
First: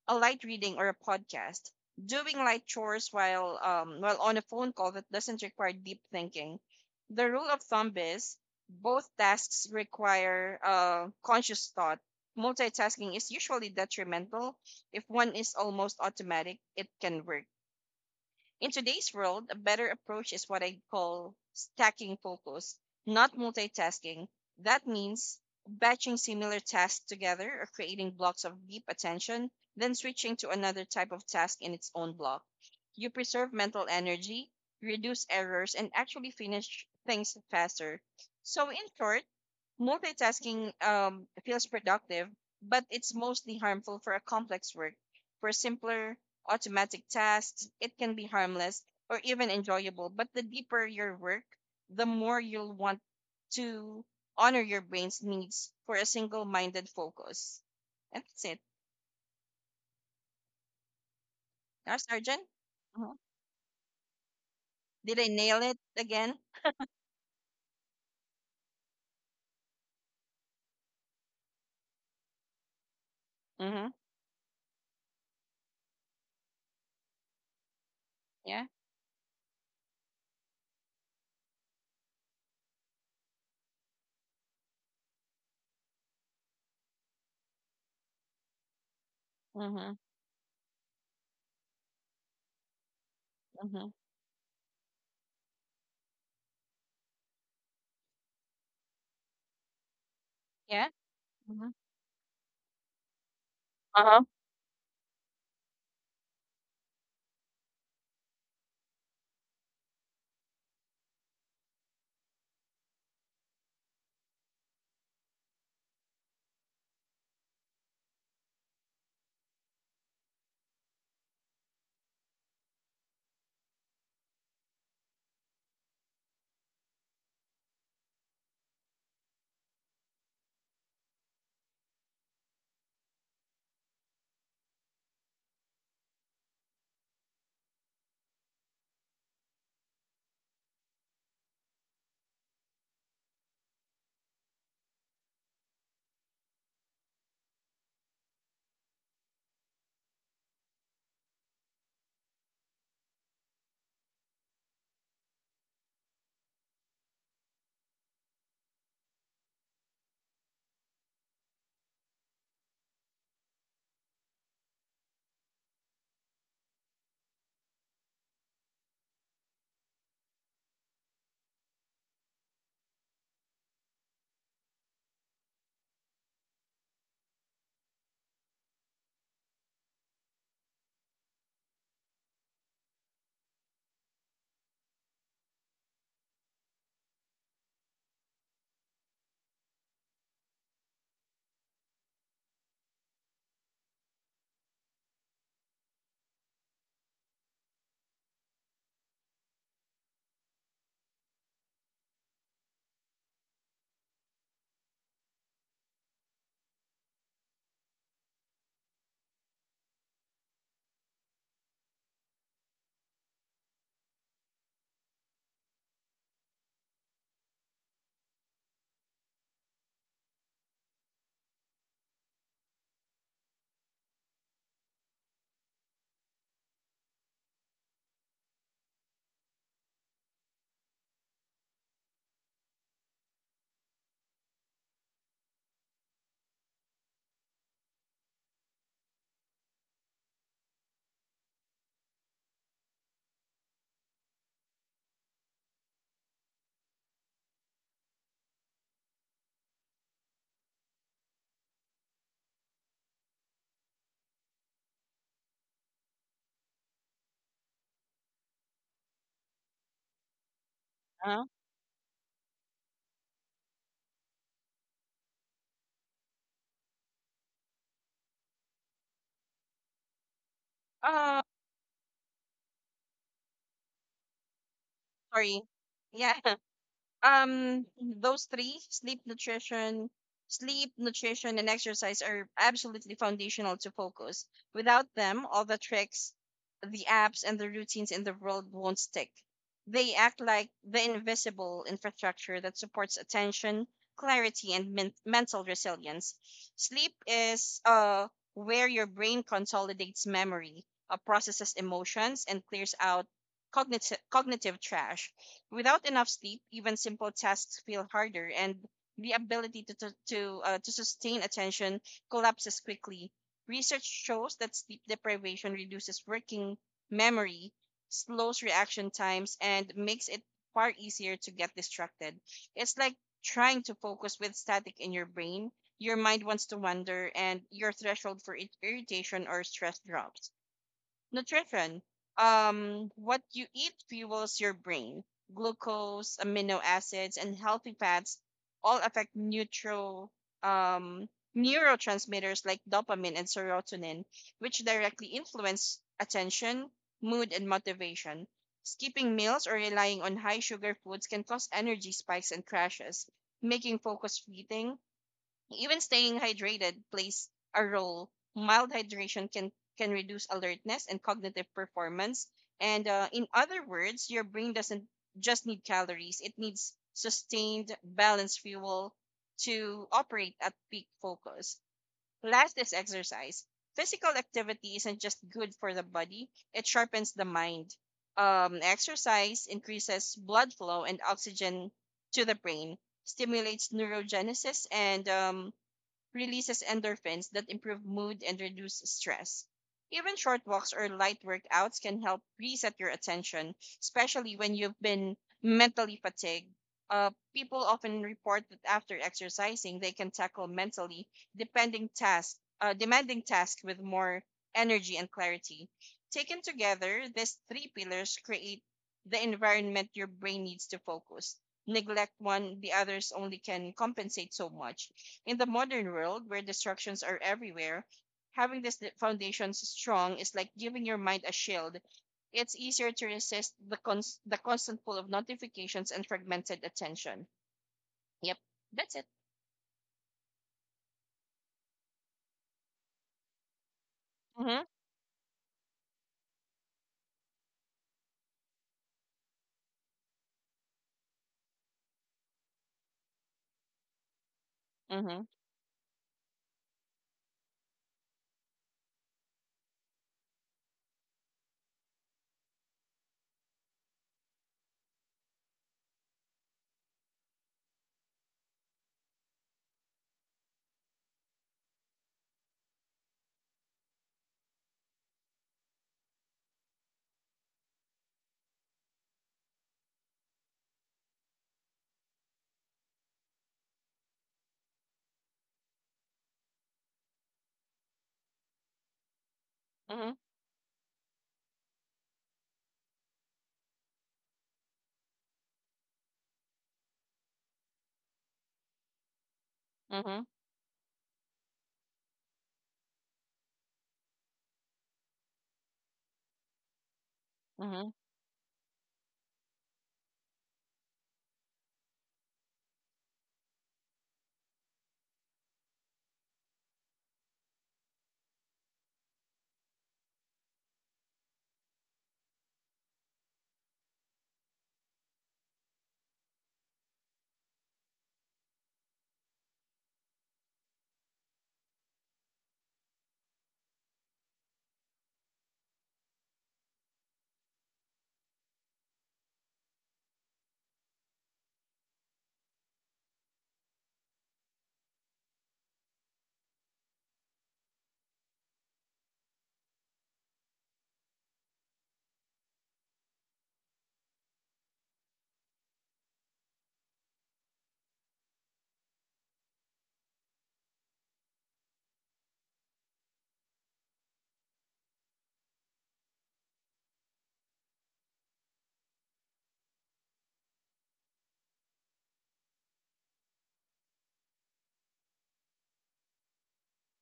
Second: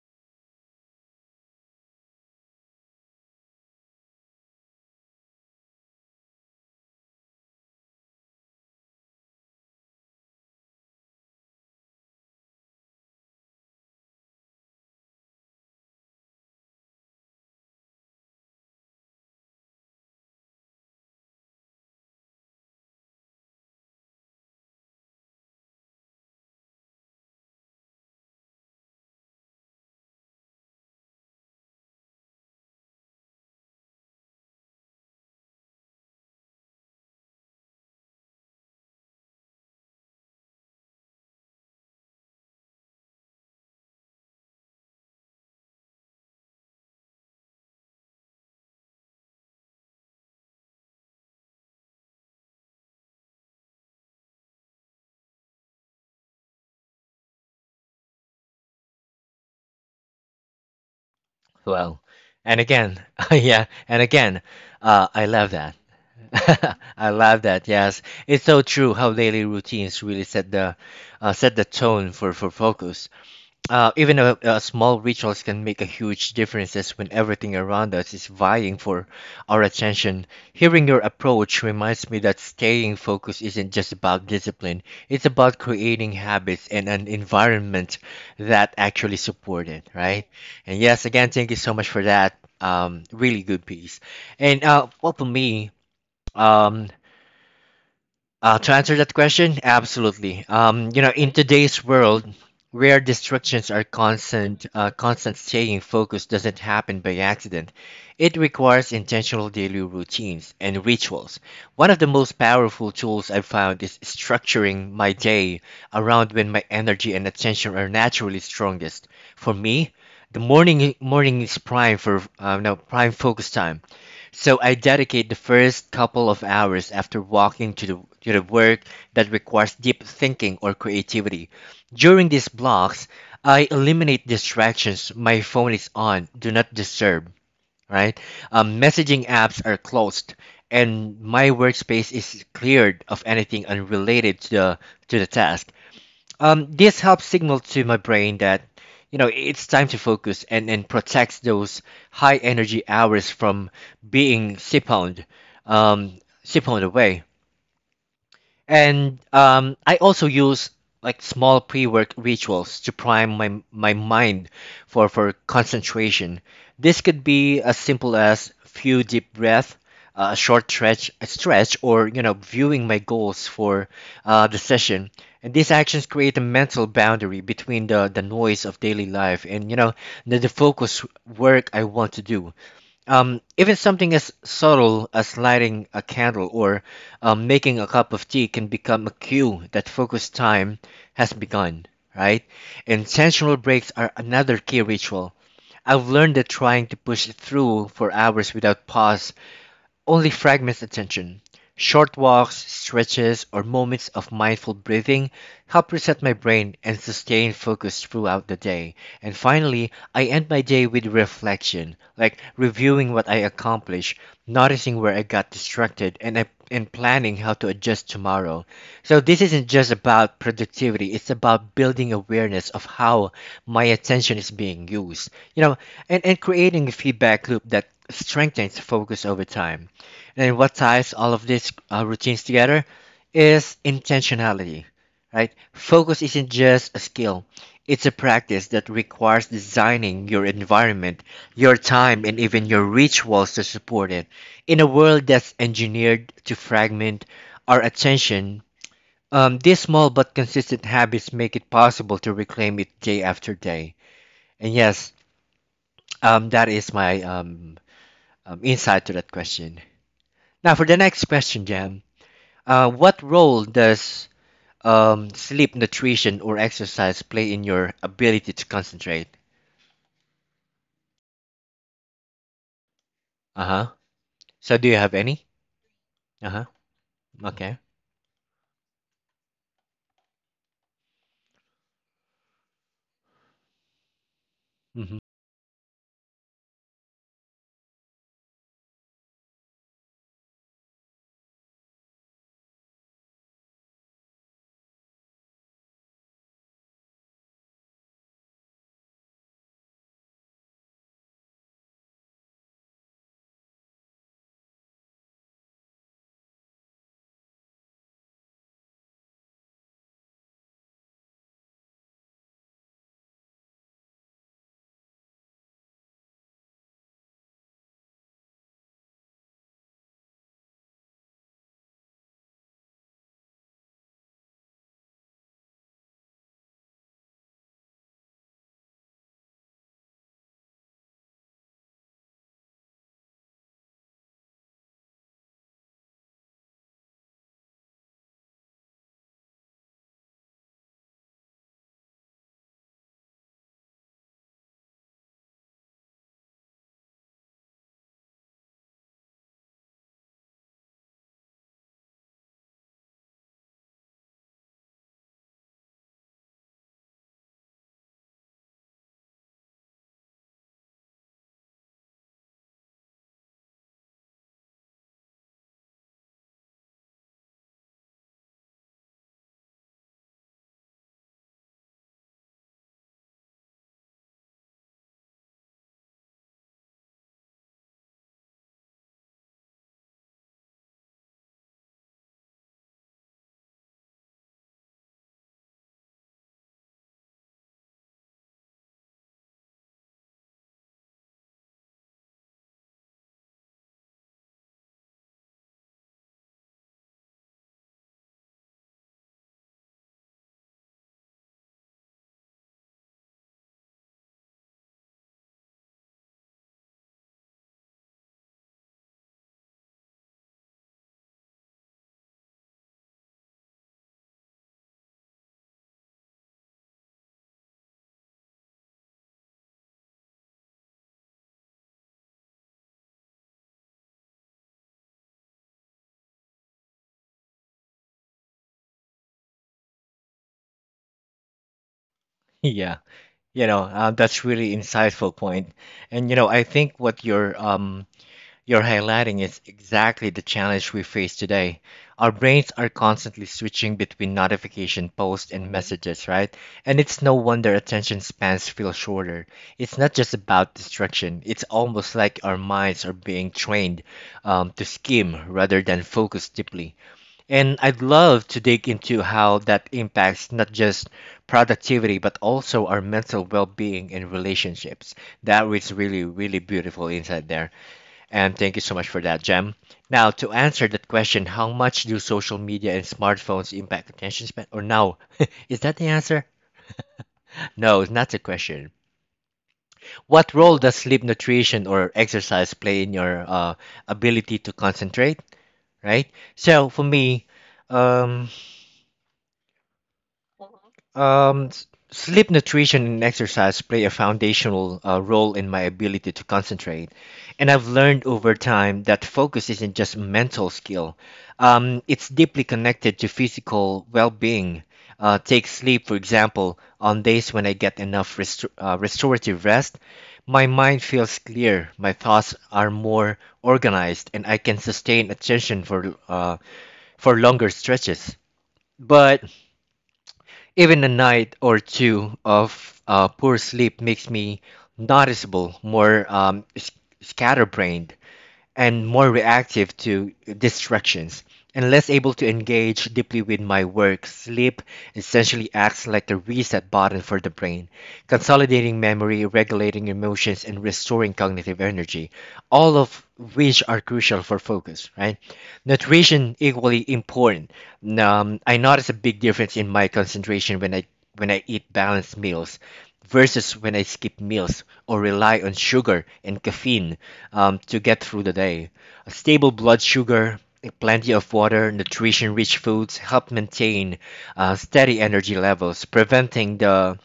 Speaker 2: a light reading or a podcast, doing light chores while um while on a phone call that doesn't require deep thinking. The rule of thumb is both tasks require uh, conscious thought. Multitasking is usually detrimental. If one is almost automatic, it can work. In today's world, a better approach is what I call stacking focus, not multitasking. That means batching similar tasks together or creating blocks of deep attention, then switching to another type of task in its own block. You preserve mental energy, reduce errors, and actually finish things faster. So, in short, multitasking um, feels productive, but it's mostly harmful for a complex work. For simpler automatic tasks, it can be harmless or even enjoyable. But the deeper your work, the more you'll want to honor your brain's needs for a single minded focus. That's it. Now,
Speaker 1: Well,
Speaker 2: Sergeant.
Speaker 1: and again,
Speaker 2: Mhm.
Speaker 1: yeah, and again, uh,
Speaker 2: Did
Speaker 1: I
Speaker 2: I
Speaker 1: love
Speaker 2: nail
Speaker 1: that.
Speaker 2: it again?
Speaker 1: I love that. Yes, it's so true how daily routines really set the uh, set the tone for for focus.
Speaker 2: Mm-hmm.
Speaker 1: Uh, even a, a small rituals can make a huge differences when everything around us is
Speaker 2: Yeah.
Speaker 1: vying for our attention. Hearing your approach reminds me that staying focused isn't just about discipline, it's about creating habits and an environment that actually support it,
Speaker 2: Mm-hmm.
Speaker 1: right? And yes, again, thank you so much for that. Um, really good
Speaker 2: Mm-hmm.
Speaker 1: piece. And uh, well, for me, um, uh, to answer that question, absolutely.
Speaker 2: Yeah.
Speaker 1: Um, you know, in
Speaker 2: Mm-hmm.
Speaker 1: today's world where distractions are
Speaker 2: Uh huh.
Speaker 1: constant, uh, constant staying focused doesn't happen by accident. It requires intentional daily routines and rituals. One of the most powerful tools I've found is structuring my day around when my energy and attention are naturally strongest. For me, the morning morning is prime for uh, no prime focus time. So I dedicate the first couple of hours after walking to the, to the work that requires deep thinking or creativity. During these blocks, I eliminate distractions. My phone is on, do not disturb, right? Um, messaging apps are closed, and my workspace is cleared of anything unrelated to the, to the task. Um, this helps signal to my brain that, you know, it's time to focus and, and protects those high energy hours from being siphoned, um, siphoned away. And um, I also use like small pre-work rituals to prime my my mind for for concentration. This could be as simple as few deep breath, uh, a short stretch, a stretch, or you know, viewing my goals for uh, the session. And these actions create a mental boundary between the the noise of daily life and you know the, the focus work I want to do. Um, even something as subtle as lighting a candle or um, making a cup of tea can become a cue that focused time has begun, right? Intentional breaks are another key ritual. I've learned that trying to push through for hours without pause only fragments attention. Short walks, stretches, or moments of mindful breathing help reset my brain and sustain focus throughout the day. And finally, I end my day with reflection, like reviewing what I accomplished, noticing where I got distracted, and I, and planning how to adjust tomorrow. So this isn't just about productivity, it's about building awareness of how my attention is being used. You know, and, and creating a feedback loop that strengthens focus over time. And what ties all of these uh, routines together is intentionality, right? Focus isn't just a skill, it's a practice that requires designing your environment, your time, and even your rituals to support it. In a world that's engineered to fragment our attention, um, these small but consistent habits make it possible to reclaim it day after day. And yes, um, that is my um, um, insight to that question. Now, for the next
Speaker 2: Uh-huh.
Speaker 1: question, Jam. Uh, what role does um, sleep, nutrition, or exercise play in your ability to concentrate?
Speaker 2: Oh,
Speaker 1: Uh huh. So, do you have any?
Speaker 2: sorry. Yeah.
Speaker 1: Uh huh. Okay.
Speaker 2: um those three sleep nutrition Sleep nutrition and exercise are absolutely foundational to focus. Without
Speaker 1: Hmm.
Speaker 2: them, all the tricks, the apps, and the routines in the world won't stick. They act like the invisible infrastructure that supports attention, clarity, and men- mental resilience. Sleep is uh where your brain consolidates memory, uh, processes emotions, and clears out cognitive cognitive trash. Without enough sleep, even simple tasks feel harder, and the ability to to to, uh, to sustain attention collapses quickly. Research shows that sleep deprivation reduces working memory, slows reaction times, and makes it far easier to get distracted. It's like trying to focus with static in your brain. Your mind wants to wander, and your threshold for it- irritation or stress drops. Nutrition. Um, what you eat fuels your brain. Glucose, amino acids, and healthy fats all affect neutral um, neurotransmitters like dopamine and serotonin, which directly influence attention, mood, and motivation. Skipping meals or relying on high sugar foods can cause energy spikes and crashes, making focus fleeting. Even staying hydrated plays a role. Mild hydration can can reduce alertness and cognitive performance. And uh, In other words, your brain doesn't just need calories; it needs sustained, balanced fuel to operate at peak focus. Last is exercise. Physical activity isn't just good for the body; it sharpens the mind. Um, exercise increases blood flow and oxygen to the brain, stimulates neurogenesis, and um, releases endorphins that improve mood and reduce stress. Even short walks or light workouts can help reset your attention, especially when you've been mentally fatigued. Uh, people often report that after exercising, they can tackle mentally depending task, uh, demanding tasks with more energy and clarity. Taken together, these three pillars create the environment your brain needs to focus. Neglect one, the others only can compensate so much. In the modern world, where distractions are everywhere, having this th- foundation strong is like giving your mind a shield. It's easier to resist the cons- the constant pull of notifications and fragmented attention. Yep, that's it.
Speaker 1: Yeah. You know, uh, that's really
Speaker 2: Mhm,
Speaker 1: insightful point. And you know, I think what you're um You're highlighting is exactly the challenge we face today. Our brains are constantly switching between notification
Speaker 2: mhm,
Speaker 1: posts and messages, right? And it's no wonder attention spans feel shorter. It's not just about distraction, it's almost like our minds are being trained um, to skim rather than focus deeply. And I'd love to dig into how that impacts not just productivity, but also our mental well being and relationships. That was really, really beautiful insight there. And thank you so much for that, Jem. Now, to answer that question, how much do social media and smartphones impact attention span? Or no, is that the answer? No, it's not the question.
Speaker 2: mhm,
Speaker 1: What role does sleep, nutrition, or exercise play in your uh, ability to concentrate? Right. So for me, um,
Speaker 2: mhm,
Speaker 1: Um, s- sleep, nutrition, and exercise play a foundational uh, role in my ability to concentrate. And I've
Speaker 2: mhm,
Speaker 1: learned over time that focus isn't just mental skill, um, it's deeply connected to physical well being. Uh, take sleep, for example, on days when I get enough restor- uh, restorative rest, my mind feels clear, my thoughts are more organized, and I can sustain attention for, uh, for longer stretches. But even a night or two of uh, poor sleep makes me noticeable more um, s- scatterbrained and more reactive to distractions and less able to engage deeply with my work. Sleep essentially acts like the reset button for the brain, consolidating memory, regulating emotions, and restoring cognitive energy, all of which are crucial for focus, right? Nutrition equally important. Um, I notice a big difference in my concentration when I when I eat balanced meals versus when I skip meals or rely on sugar and caffeine um, to get through the day. A stable blood sugar, plenty of water, nutrition rich foods help maintain uh, steady energy levels, preventing the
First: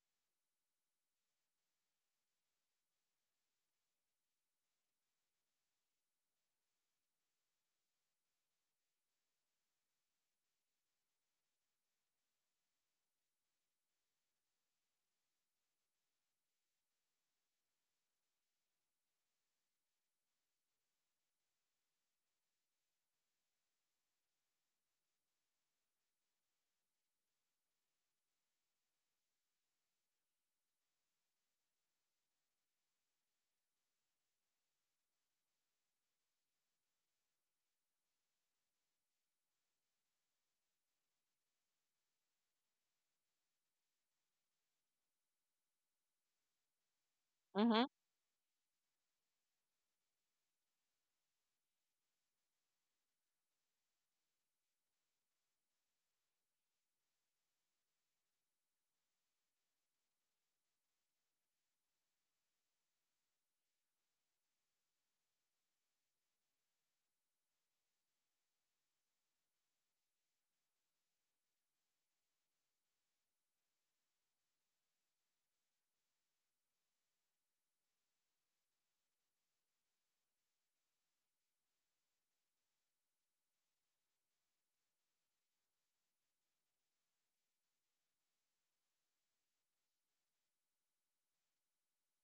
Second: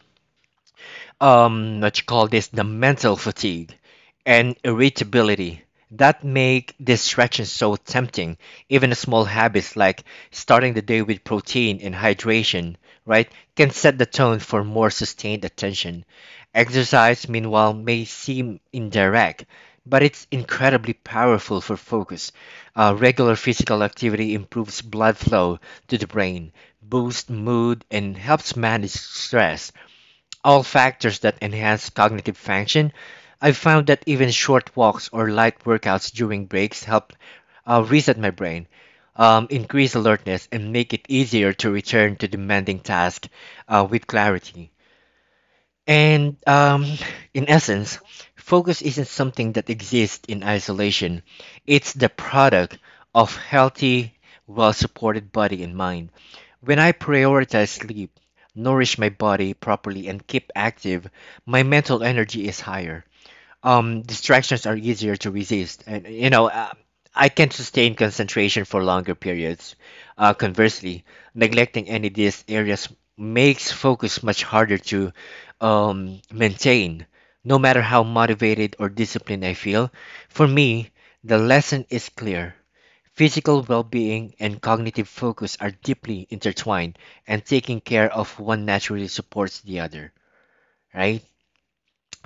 Speaker 1: um what you call this the mental fatigue and irritability that make distractions so tempting. Even small habits like starting the day with protein and hydration, right, can set the tone for more sustained attention. Exercise meanwhile may seem indirect, but it's incredibly powerful for focus. Uh, regular physical activity improves blood flow to the brain, boosts mood and helps manage stress, all factors that enhance cognitive function. I've found that even short walks or light workouts during breaks help uh, reset my brain, um, increase alertness, and make it easier to return to demanding tasks uh, with clarity. And um, In
Speaker 2: mhm.
Speaker 1: essence, focus isn't something that exists in isolation, it's the product of healthy, well supported body and mind. When I prioritize sleep, nourish my body properly, and keep active, my mental energy is higher, um, distractions are easier to resist, and you know, uh, I can sustain concentration for longer periods. Uh, conversely, neglecting any of these areas makes focus much harder to um, maintain. No matter how motivated or disciplined I feel, for me, the lesson is clear. Physical well being and cognitive focus are deeply intertwined, and taking care of one naturally supports the other, right?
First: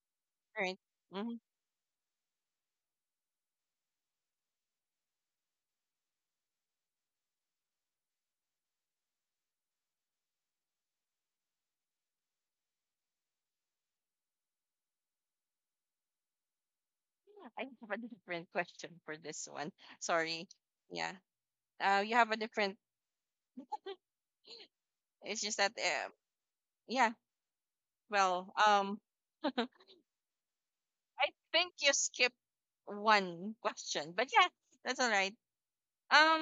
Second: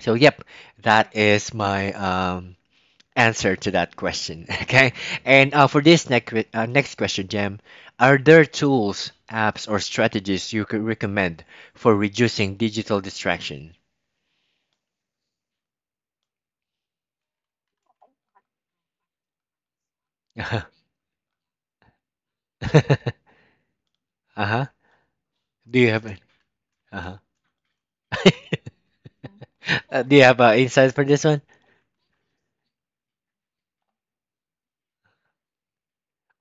Speaker 1: So, yep,
Speaker 2: All right.
Speaker 1: that
Speaker 2: Mhm.
Speaker 1: is my um, answer to that question. Okay. And uh, for this next uh, next question, Jem, are there tools, apps, or strategies you could recommend for reducing digital distraction?
Speaker 2: I have a different question for this one. Sorry. Yeah. Uh, you have a different.
Speaker 1: Uh-huh. Uh-huh.
Speaker 2: It's just that.
Speaker 1: Do you have
Speaker 2: Uh, yeah.
Speaker 1: uh-huh.
Speaker 2: Well. Um.
Speaker 1: Uh, do you have uh, insights for this
Speaker 2: I
Speaker 1: one?
Speaker 2: think you skipped one question, but yeah, that's all right.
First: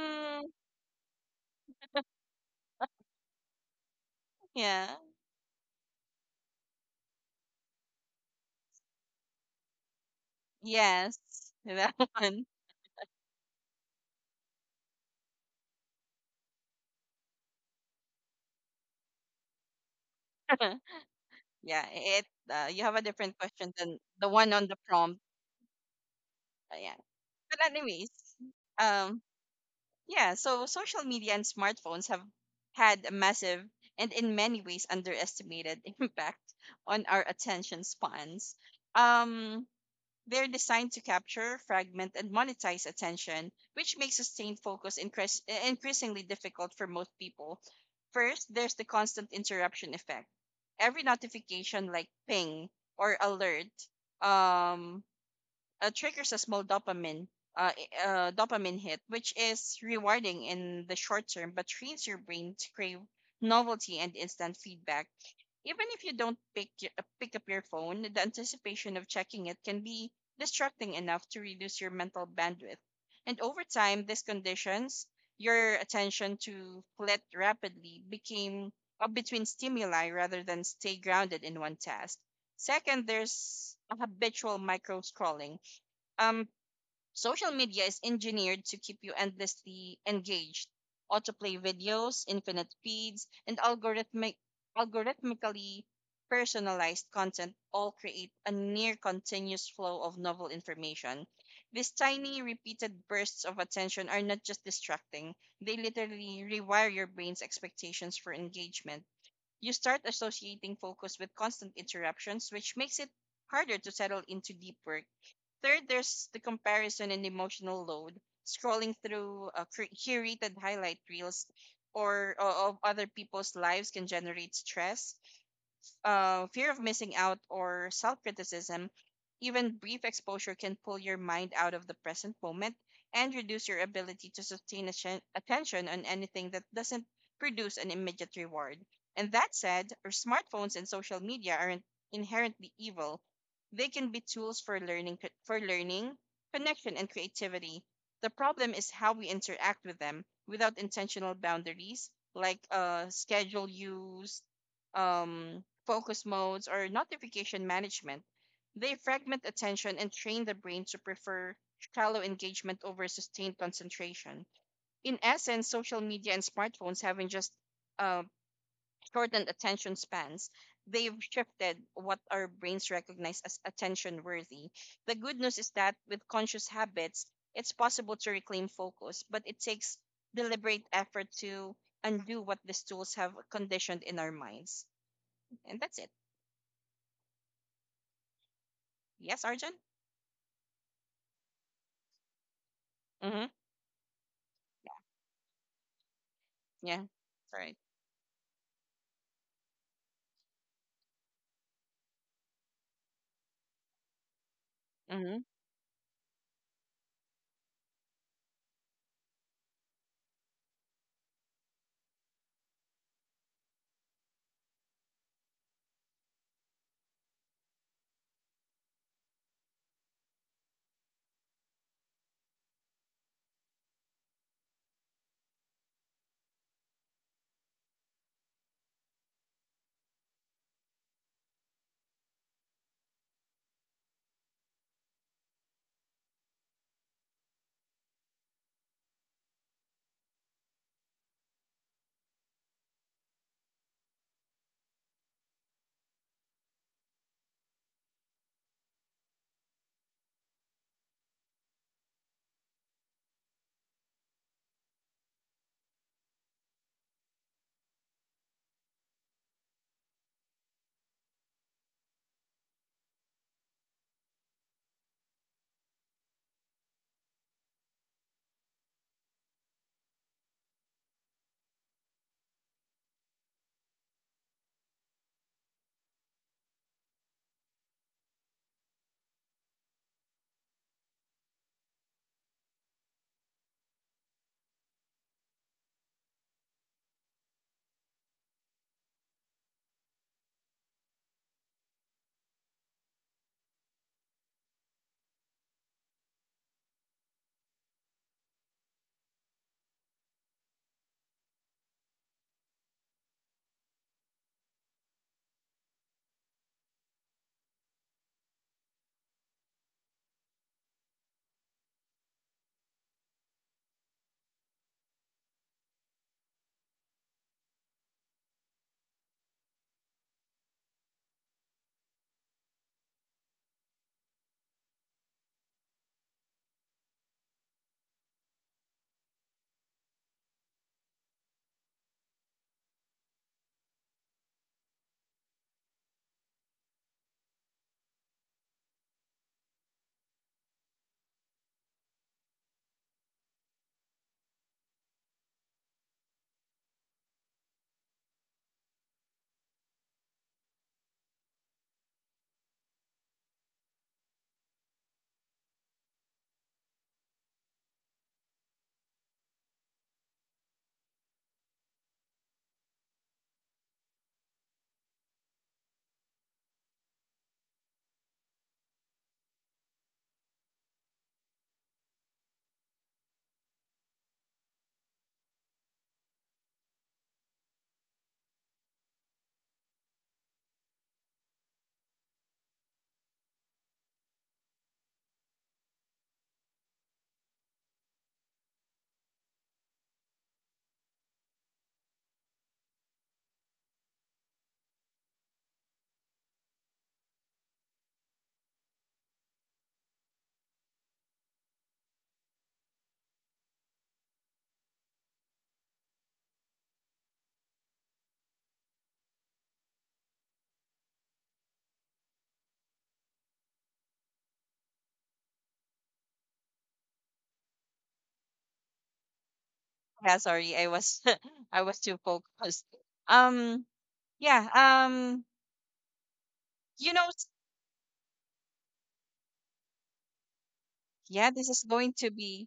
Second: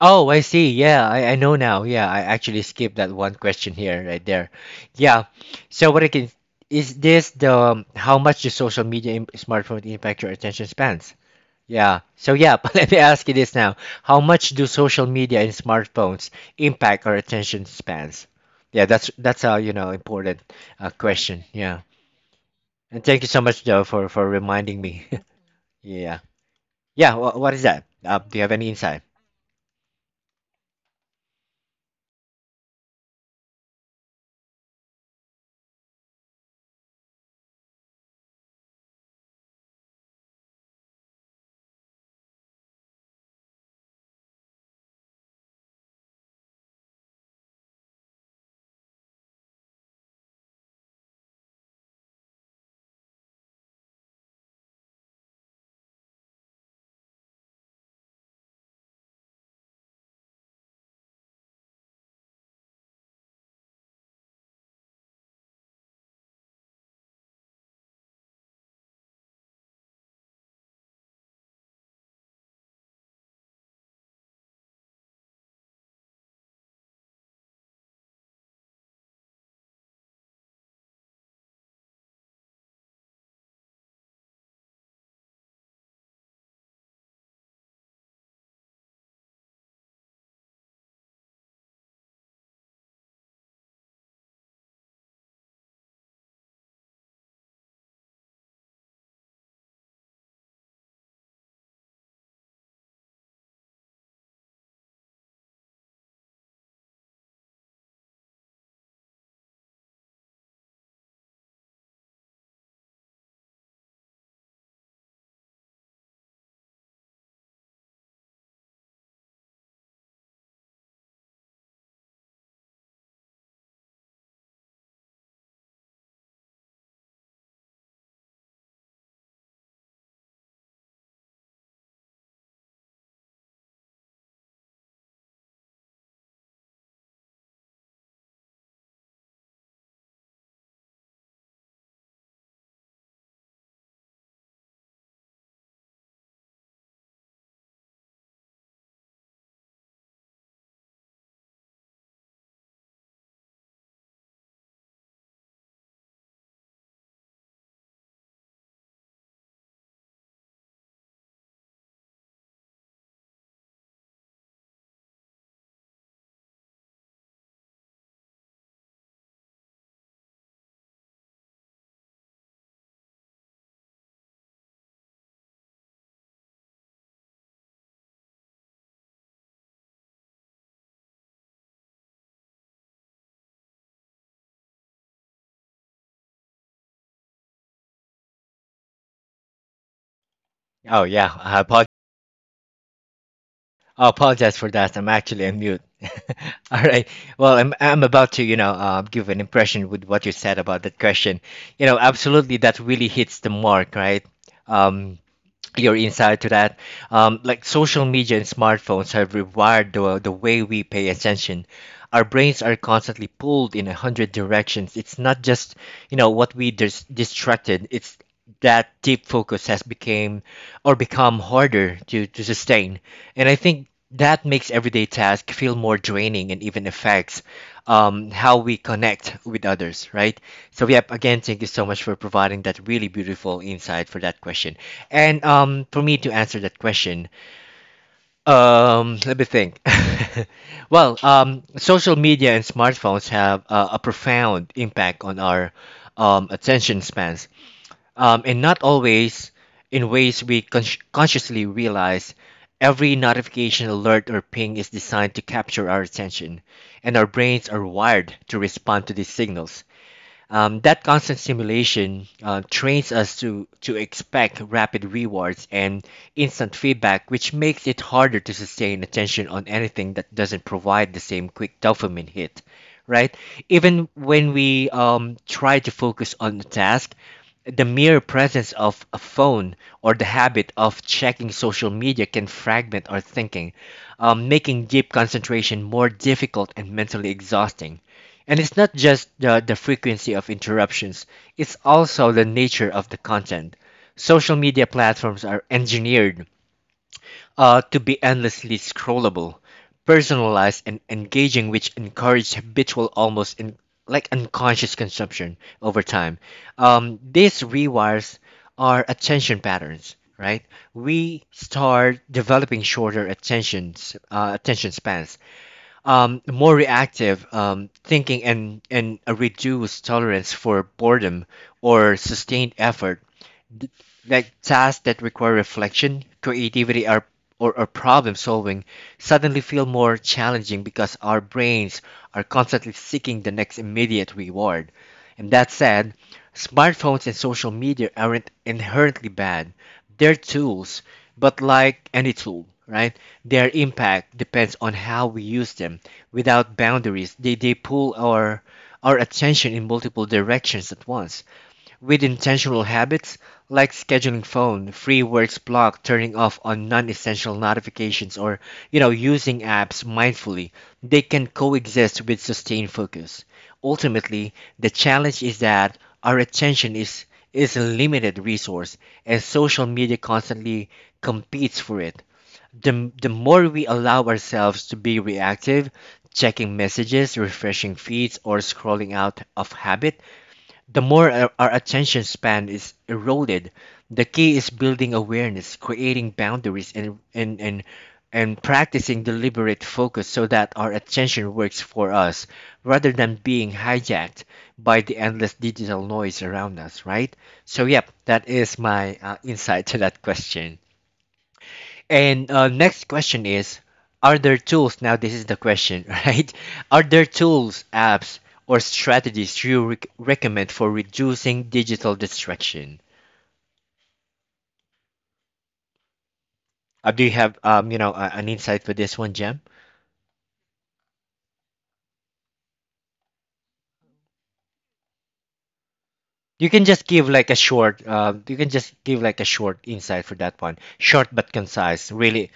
Speaker 1: Oh, I see. Yeah, I, I know now. Yeah, I actually skipped that one question here, right there.
Speaker 2: yeah,
Speaker 1: Yeah. So what I can is this the um, how much the social media im- smartphone impact your attention spans?
Speaker 2: yes, that
Speaker 1: Yeah. So
Speaker 2: one.
Speaker 1: yeah, but let me ask you this now. How much do social media and smartphones impact our attention spans? Yeah, that's that's a, you know, important uh, question.
Speaker 2: Yeah,
Speaker 1: Yeah.
Speaker 2: it. Uh, you have a
Speaker 1: And thank you
Speaker 2: different
Speaker 1: so much
Speaker 2: question
Speaker 1: Joe
Speaker 2: than
Speaker 1: for
Speaker 2: the
Speaker 1: for
Speaker 2: one on the
Speaker 1: reminding me.
Speaker 2: prompt.
Speaker 1: Yeah.
Speaker 2: Uh, yeah,
Speaker 1: Yeah, wha what
Speaker 2: but
Speaker 1: is that?
Speaker 2: anyways,
Speaker 1: Uh, do you have any insight?
Speaker 2: um, yeah. So social media and smartphones have had a massive and in many ways underestimated impact on our attention spans. Um, They're designed to capture, fragment, and monetize attention, which makes sustained focus increas- increasingly difficult for most people. First, there's the constant interruption effect. Every notification, like ping or alert, um, uh, triggers a small dopamine uh, i- uh, dopamine hit, which is rewarding in the short term, but trains your brain to crave novelty and instant feedback. Even if you don't pick y- uh, pick up your phone, the anticipation of checking it can be distracting enough to reduce your mental bandwidth. And over time, this conditions your attention to flit rapidly, became up between stimuli rather than stay grounded in one task. Second, there's a habitual micro scrolling. um, Social media is engineered to keep you endlessly engaged. Autoplay videos, infinite feeds, and algorithmic, algorithmically personalized content all create a near continuous flow of novel information. These tiny, repeated bursts of attention are not just distracting, they literally rewire your brain's expectations for engagement. You start associating focus with constant interruptions, which makes it harder to settle into deep work. Third, there's the comparison and emotional load. Scrolling through uh, cur- curated highlight reels or, or of other people's lives can generate stress, uh, fear of missing out or self criticism. Even brief exposure can pull your mind out of the present moment and reduce your ability to sustain atten- attention on anything that doesn't produce an immediate reward. And that said, our smartphones and social media aren't inherently evil. They can be tools for learning, for learning, connection, and creativity. The problem is how we interact with them without intentional boundaries, like uh, schedule use, um, focus modes, or notification management. They fragment attention and train the brain to prefer shallow engagement over sustained concentration. In essence, social media and smartphones haven't just uh, shortened attention spans, they've shifted what our brains recognize as attention worthy. The good news is that with conscious habits, it's possible to reclaim focus, but it takes deliberate effort to undo what these tools have conditioned in our minds. And that's it. Yes, Arjun?
Speaker 1: Oh yeah, I apologize.
Speaker 2: Mm-hmm.
Speaker 1: I apologize for that. I'm actually on mute. All
Speaker 2: Yeah.
Speaker 1: right. Well,
Speaker 2: Right.
Speaker 1: I'm I'm about to, you know, uh, give an impression with what you said about that question. You know, absolutely, that really hits the mark, right? Um,
Speaker 2: Mm-hmm.
Speaker 1: your insight to that. Um, like social media and smartphones have rewired the, the way we pay attention. Our brains are constantly pulled in a hundred directions. It's not just, you know, what we dis- distracted. It's that deep focus has became or become harder to, to sustain. And I think that makes everyday tasks feel more draining and even affects um, how we connect with others, right? So, yep, again, thank you so much for providing that really beautiful insight for that question. And um, for me to answer that question, um, let me think. Well, um, social media and smartphones have uh, a profound impact on our um, attention spans, um, and not always in ways we con- consciously realize. Every notification, alert, or ping is designed to capture our attention, and our brains are wired to respond to these signals. Um, that constant stimulation uh, trains us to, to expect rapid rewards and instant feedback, which makes it harder to sustain attention on anything that doesn't provide the same quick dopamine hit, right? Even when we um, try to focus on a task, the mere presence of a phone or the habit of checking social media can fragment our thinking, um, making deep concentration more difficult and mentally exhausting. And it's not just the, the frequency of interruptions, it's also the nature of the content. Social media platforms are engineered uh, to be endlessly scrollable, personalized, and engaging, which encourage habitual, almost in, like unconscious consumption over time. Um, this rewires our attention patterns, right? We start developing shorter attentions, uh, attention spans, um, more reactive um, thinking and, and a reduced tolerance for boredom or sustained effort, th- like tasks that require reflection, creativity, or, or, or problem solving suddenly feel more challenging because our brains are constantly seeking the next immediate reward. And that said, smartphones and social media aren't inherently bad. They're tools, but like any tool, right? Their impact depends on how we use them. Without boundaries, they, they pull our our attention in multiple directions at once. With intentional habits, like scheduling phone, free works block, turning off on non-essential notifications, or you know, using apps mindfully, they can coexist with sustained focus. Ultimately, the challenge is that our attention is is a limited resource, and social media constantly competes for it. The, the more we allow ourselves to be reactive, checking messages, refreshing feeds, or scrolling out of habit, the more our our attention span is eroded. The key is building awareness, creating boundaries, and, and, and, and practicing deliberate focus so that our attention works for us rather than being hijacked by the endless digital noise around us, right? So, yep, that is my uh, insight to that question. And uh, next question is, are there tools? Now, this is the question, right? Are there tools, apps, or strategies you rec recommend for reducing digital distraction? Uh, do you have um, you know, a, an insight for this one, Jem?
Speaker 2: Yeah. Sorry, I was I was too focused. Um. Yeah. Um.
Speaker 1: You can
Speaker 2: You
Speaker 1: just
Speaker 2: know.
Speaker 1: give
Speaker 2: s-
Speaker 1: like a short, uh, you can just give like a short insight for that one. Short
Speaker 2: Yeah.
Speaker 1: but
Speaker 2: This is going
Speaker 1: concise,
Speaker 2: to
Speaker 1: really.
Speaker 2: be.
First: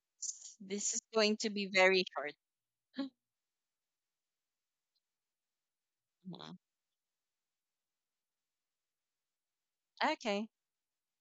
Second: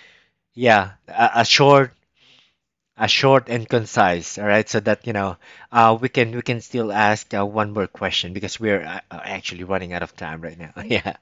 Speaker 1: Yeah,
Speaker 2: This is
Speaker 1: a,
Speaker 2: going
Speaker 1: a
Speaker 2: to be
Speaker 1: short
Speaker 2: very short.
Speaker 1: uh, short and concise, all right? So that you know, uh, we can we
Speaker 2: Mhm.
Speaker 1: can still ask uh, one more question because we're uh, uh, actually running out of time
Speaker 2: Okay.
Speaker 1: right now. Yeah.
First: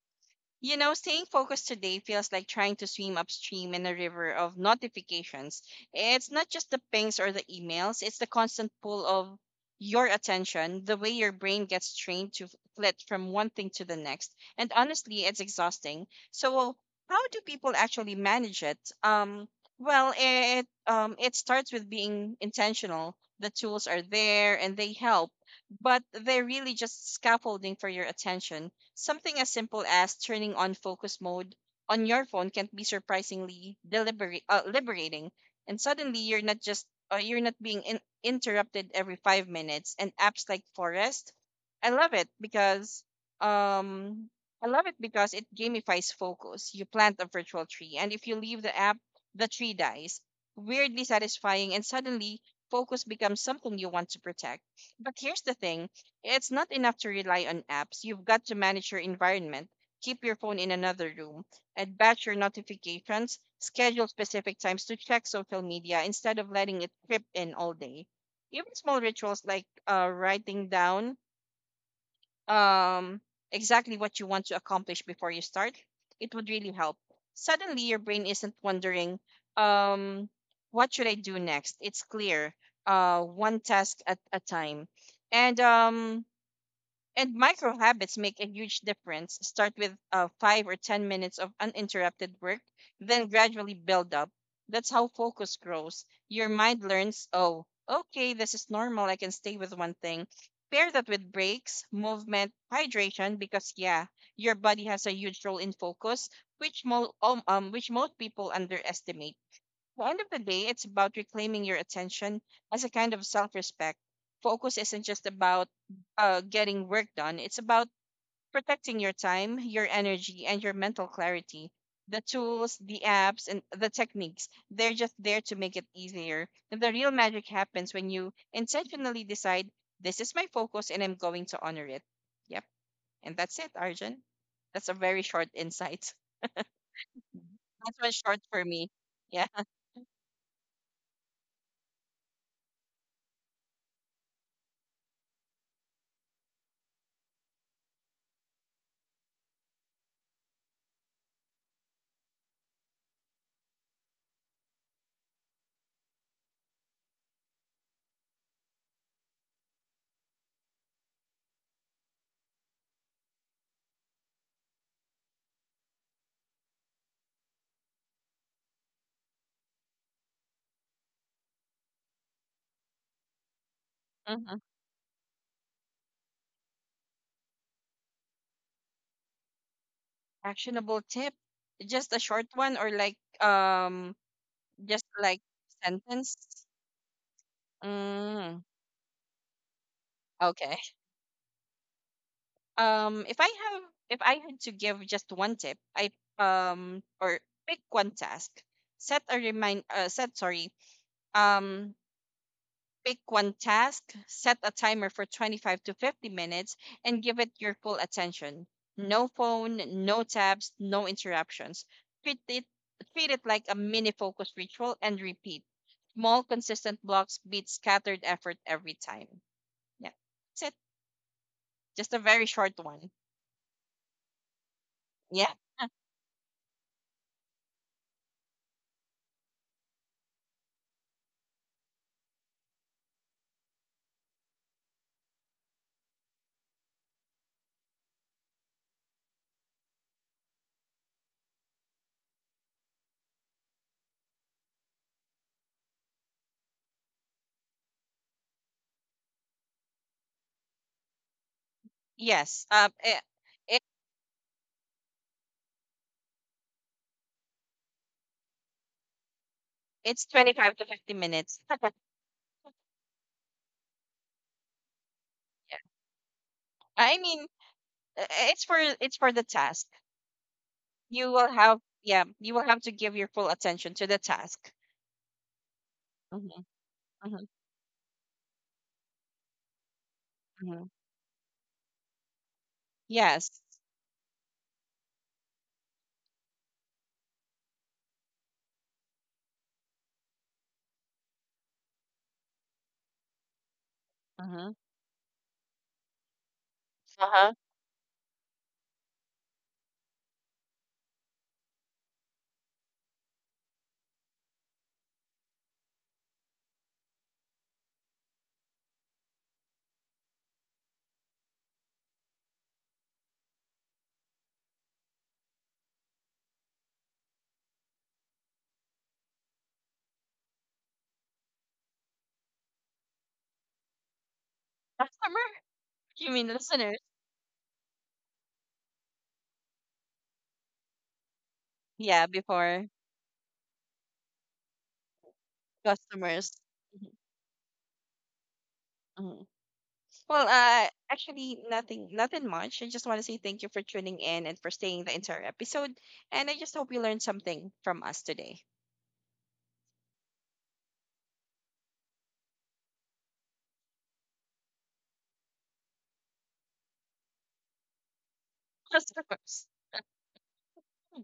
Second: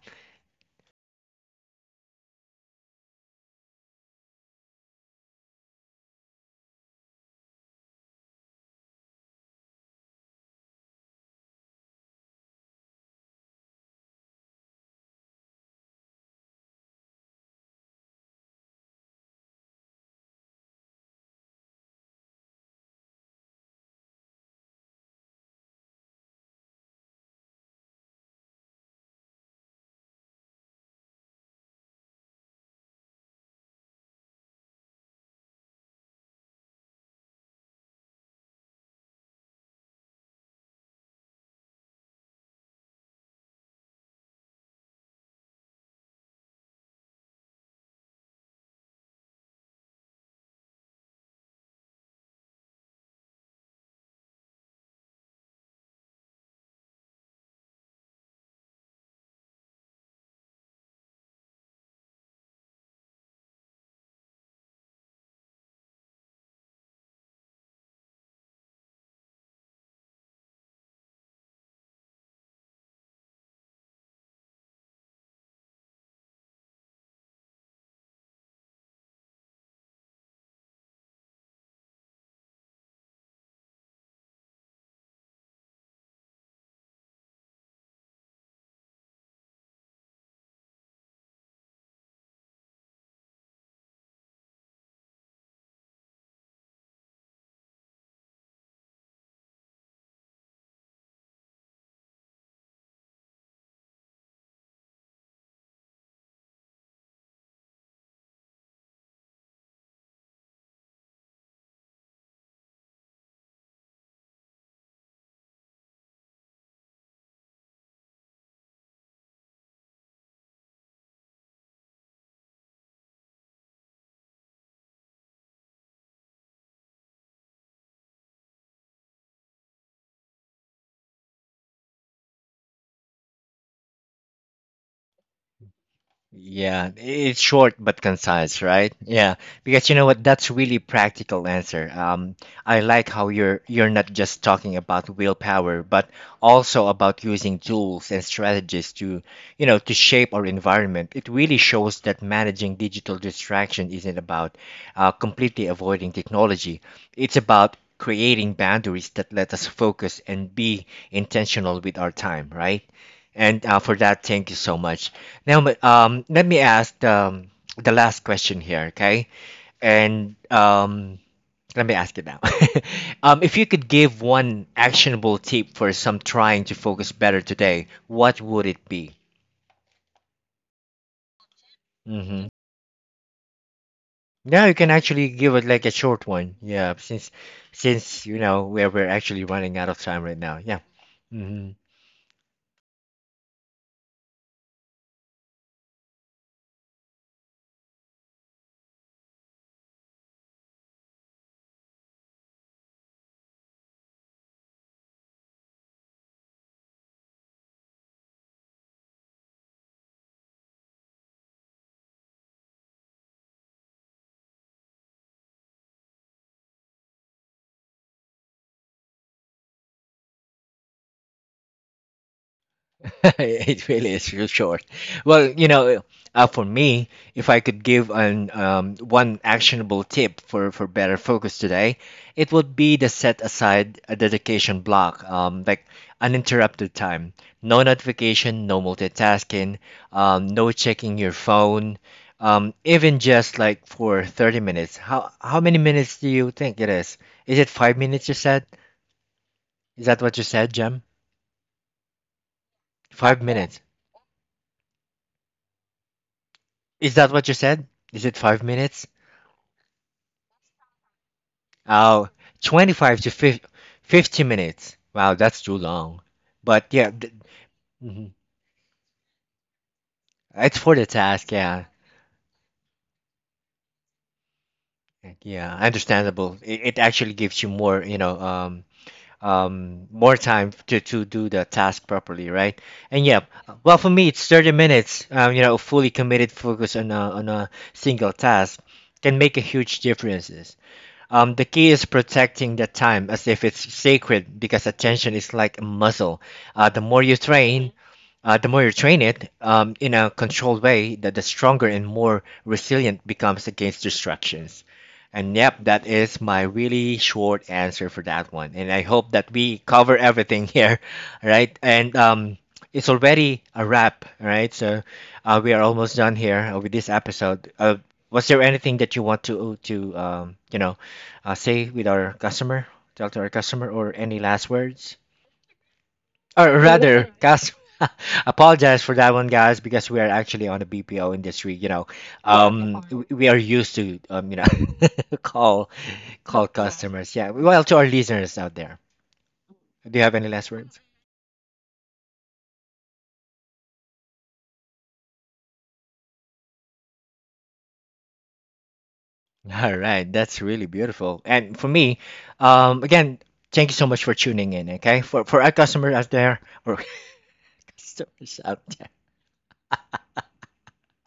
Speaker 2: You know, staying focused today feels like trying to swim upstream in a river of notifications. It's not just the pings or the emails, it's the constant pull of your attention, the way your brain gets trained to flit from one thing to the next. And honestly, it's exhausting. So, how do people actually manage it? Um, well, it um, it starts with being intentional. The tools are there and they help, but they're really just scaffolding for your attention. Something as simple as turning on focus mode on your phone can be surprisingly deliberate, uh, liberating, and suddenly you're not just uh, you're not being in- interrupted every five minutes. And apps like Forest, I love it because um I love it because it gamifies focus. You plant a virtual tree, and if you leave the app, the tree dies. Weirdly satisfying, and suddenly focus becomes something you want to protect. But here's the thing, it's not enough to rely on apps. You've got to manage your environment, keep your phone in another room, and batch your notifications, schedule specific times to check social media instead of letting it drip in all day. Even small rituals like uh, writing down um, exactly what you want to accomplish before you start, it would really help. Suddenly, your brain isn't wondering, um, what should I do next? It's clear, uh, one task at a time. And um, and micro habits make a huge difference. Start with uh, five or ten minutes of uninterrupted work, then gradually build up. That's how focus grows. Your mind learns, oh, okay, this is normal. I can stay with one thing. Pair that with breaks, movement, hydration, because yeah, your body has a huge role in focus, which, mo- um, um, which most people underestimate. The end of the day, it's about reclaiming your attention as a kind of self respect. Focus isn't just about uh, getting work done, it's about protecting your time, your energy, and your mental clarity. The tools, the apps, and the techniques, they're just there to make it easier. And the real magic happens when you intentionally decide, this is my focus and I'm going to honor it. Yep. And that's it, Arjun. That's a very short insight.
Speaker 1: Yeah, it's short
Speaker 2: That's
Speaker 1: but
Speaker 2: one short
Speaker 1: concise,
Speaker 2: for me.
Speaker 1: right? Yeah,
Speaker 2: Yeah.
Speaker 1: because you know what? That's really practical answer. Um, I like how you're you're not just talking about willpower, but also about using tools and strategies to, you know, to shape our environment. It really shows that managing digital distraction isn't about uh, completely avoiding technology. It's about creating boundaries that let us focus and be intentional with our time, right? And uh, for that, thank you so much. Now, but, um, let me ask um, the last question here, okay? And um, let me ask it now. um, if you could give one actionable tip for some trying to focus better today, what would it be?
Speaker 2: Actionable tip? Just a short
Speaker 1: Mm-hmm.
Speaker 2: one, or like um
Speaker 1: Yeah, you can
Speaker 2: just
Speaker 1: actually
Speaker 2: like
Speaker 1: give it like a short one.
Speaker 2: sentence?
Speaker 1: Yeah, since since you
Speaker 2: Mm,
Speaker 1: know we're we're actually running out of time right now.
Speaker 2: okay.
Speaker 1: Yeah. Mm-hmm.
Speaker 2: Um if I have if I had to give just one tip, I um or pick one task. Set a remind uh set sorry. Um Pick one task, set a timer for twenty-five to fifty minutes, and give it your full attention. No phone, no tabs, no interruptions. Treat it, treat it like a mini focus ritual and repeat. Small, consistent blocks beat scattered effort every time. Yeah, that's it. Just a very short one.
Speaker 1: It really is for short.
Speaker 2: Yeah,
Speaker 1: Well, you know, uh, for me, if I could give an um, one actionable tip for for better focus today, it would be to set aside a dedication block, um, like uninterrupted time, no notification, no multitasking, um, no checking your phone, um, even just like for thirty minutes. How how many minutes do you think it is? Is it five minutes you said? Is that what you said, Jem?
Speaker 2: yes. Um, it,
Speaker 1: Five
Speaker 2: it,
Speaker 1: minutes. Is that what you said? Is it five minutes?
Speaker 2: it's twenty-five to fifty minutes.
Speaker 1: Oh, twenty-five to fifty, fifty minutes. Wow, that's too long. But yeah,
Speaker 2: I
Speaker 1: th-
Speaker 2: mean, uh,
Speaker 1: mhm.
Speaker 2: it's for it's for the task.
Speaker 1: It's for the
Speaker 2: You will
Speaker 1: task.
Speaker 2: have
Speaker 1: Yeah,
Speaker 2: Yeah, you will have to give your full attention to the task.
Speaker 1: like, yeah,
Speaker 2: Hmm.
Speaker 1: understandable. It, it actually
Speaker 2: Hmm.
Speaker 1: gives you more, you know, um, um, more time
Speaker 2: Hmm.
Speaker 1: to, to do the task properly, right? And yeah,
Speaker 2: Yes.
Speaker 1: well, for me, it's thirty minutes, um, you know, fully committed focus on a, on a single task, can make a huge differences. Um, the key is protecting that time as if it's sacred
Speaker 2: Hmm.
Speaker 1: because attention is like a muscle. Uh, the more you
Speaker 2: Uh-huh.
Speaker 1: train, uh, the more you train it um, in a controlled way, the, the stronger and more resilient becomes against distractions. And yep, that is my really short answer for that one. And I hope that we cover everything here, right? And um, it's already a wrap, right? So uh, we are almost done here uh, with this episode. Uh, was there anything that you want to to um, you know, uh, say with our customer? Tell to our customer or any last words?
Speaker 2: Customer? You mean
Speaker 1: Or
Speaker 2: listeners?
Speaker 1: rather, cus- apologize for that one, guys, because we are actually on the B P O industry. You know,
Speaker 2: Yeah, before.
Speaker 1: um, w- we are used to um, you know, call
Speaker 2: Customers.
Speaker 1: call
Speaker 2: Mhm,
Speaker 1: customers. Yeah. Well, to our listeners out there,
Speaker 2: mhm.
Speaker 1: do you have any
Speaker 2: Well,
Speaker 1: last
Speaker 2: uh
Speaker 1: words?
Speaker 2: actually, nothing nothing much. I just want to say thank you for tuning in and for staying the entire episode, and I just hope you learned something from us today.
Speaker 1: All right, that's really beautiful. And for me, um, again, thank you so much for tuning in. Okay, for for our customer out there or customers out.
Speaker 2: Customers,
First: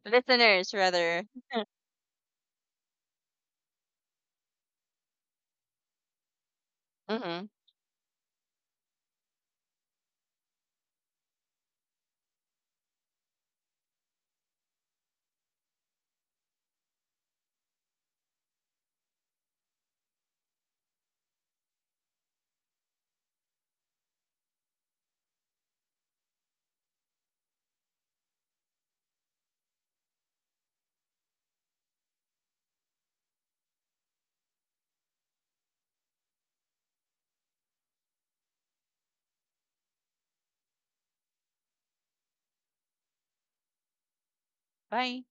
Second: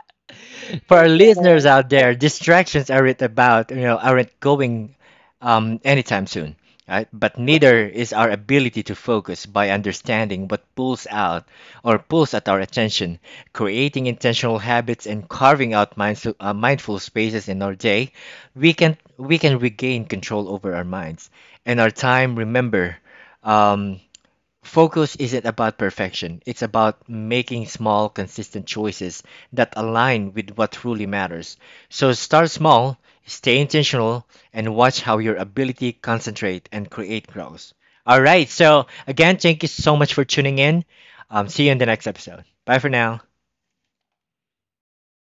Speaker 2: listeners
Speaker 1: For our
Speaker 2: rather.
Speaker 1: listeners. Yes. Out there, distractions aren't about, you know, aren't going um, anytime soon, right? But
Speaker 2: Hmm.
Speaker 1: neither is our ability to focus. By understanding what pulls out or pulls at our attention, creating intentional habits and carving out mindful, uh, mindful spaces in our day. We can we can regain control over our minds and our time. Remember, um, focus isn't about perfection, it's about making small, consistent choices that align with what truly matters. So start small, stay intentional, and watch how your ability concentrate and create grows. All right, so again, thank you so much for tuning in. Um, see you in the next episode. Bye for now.
Speaker 2: Bye.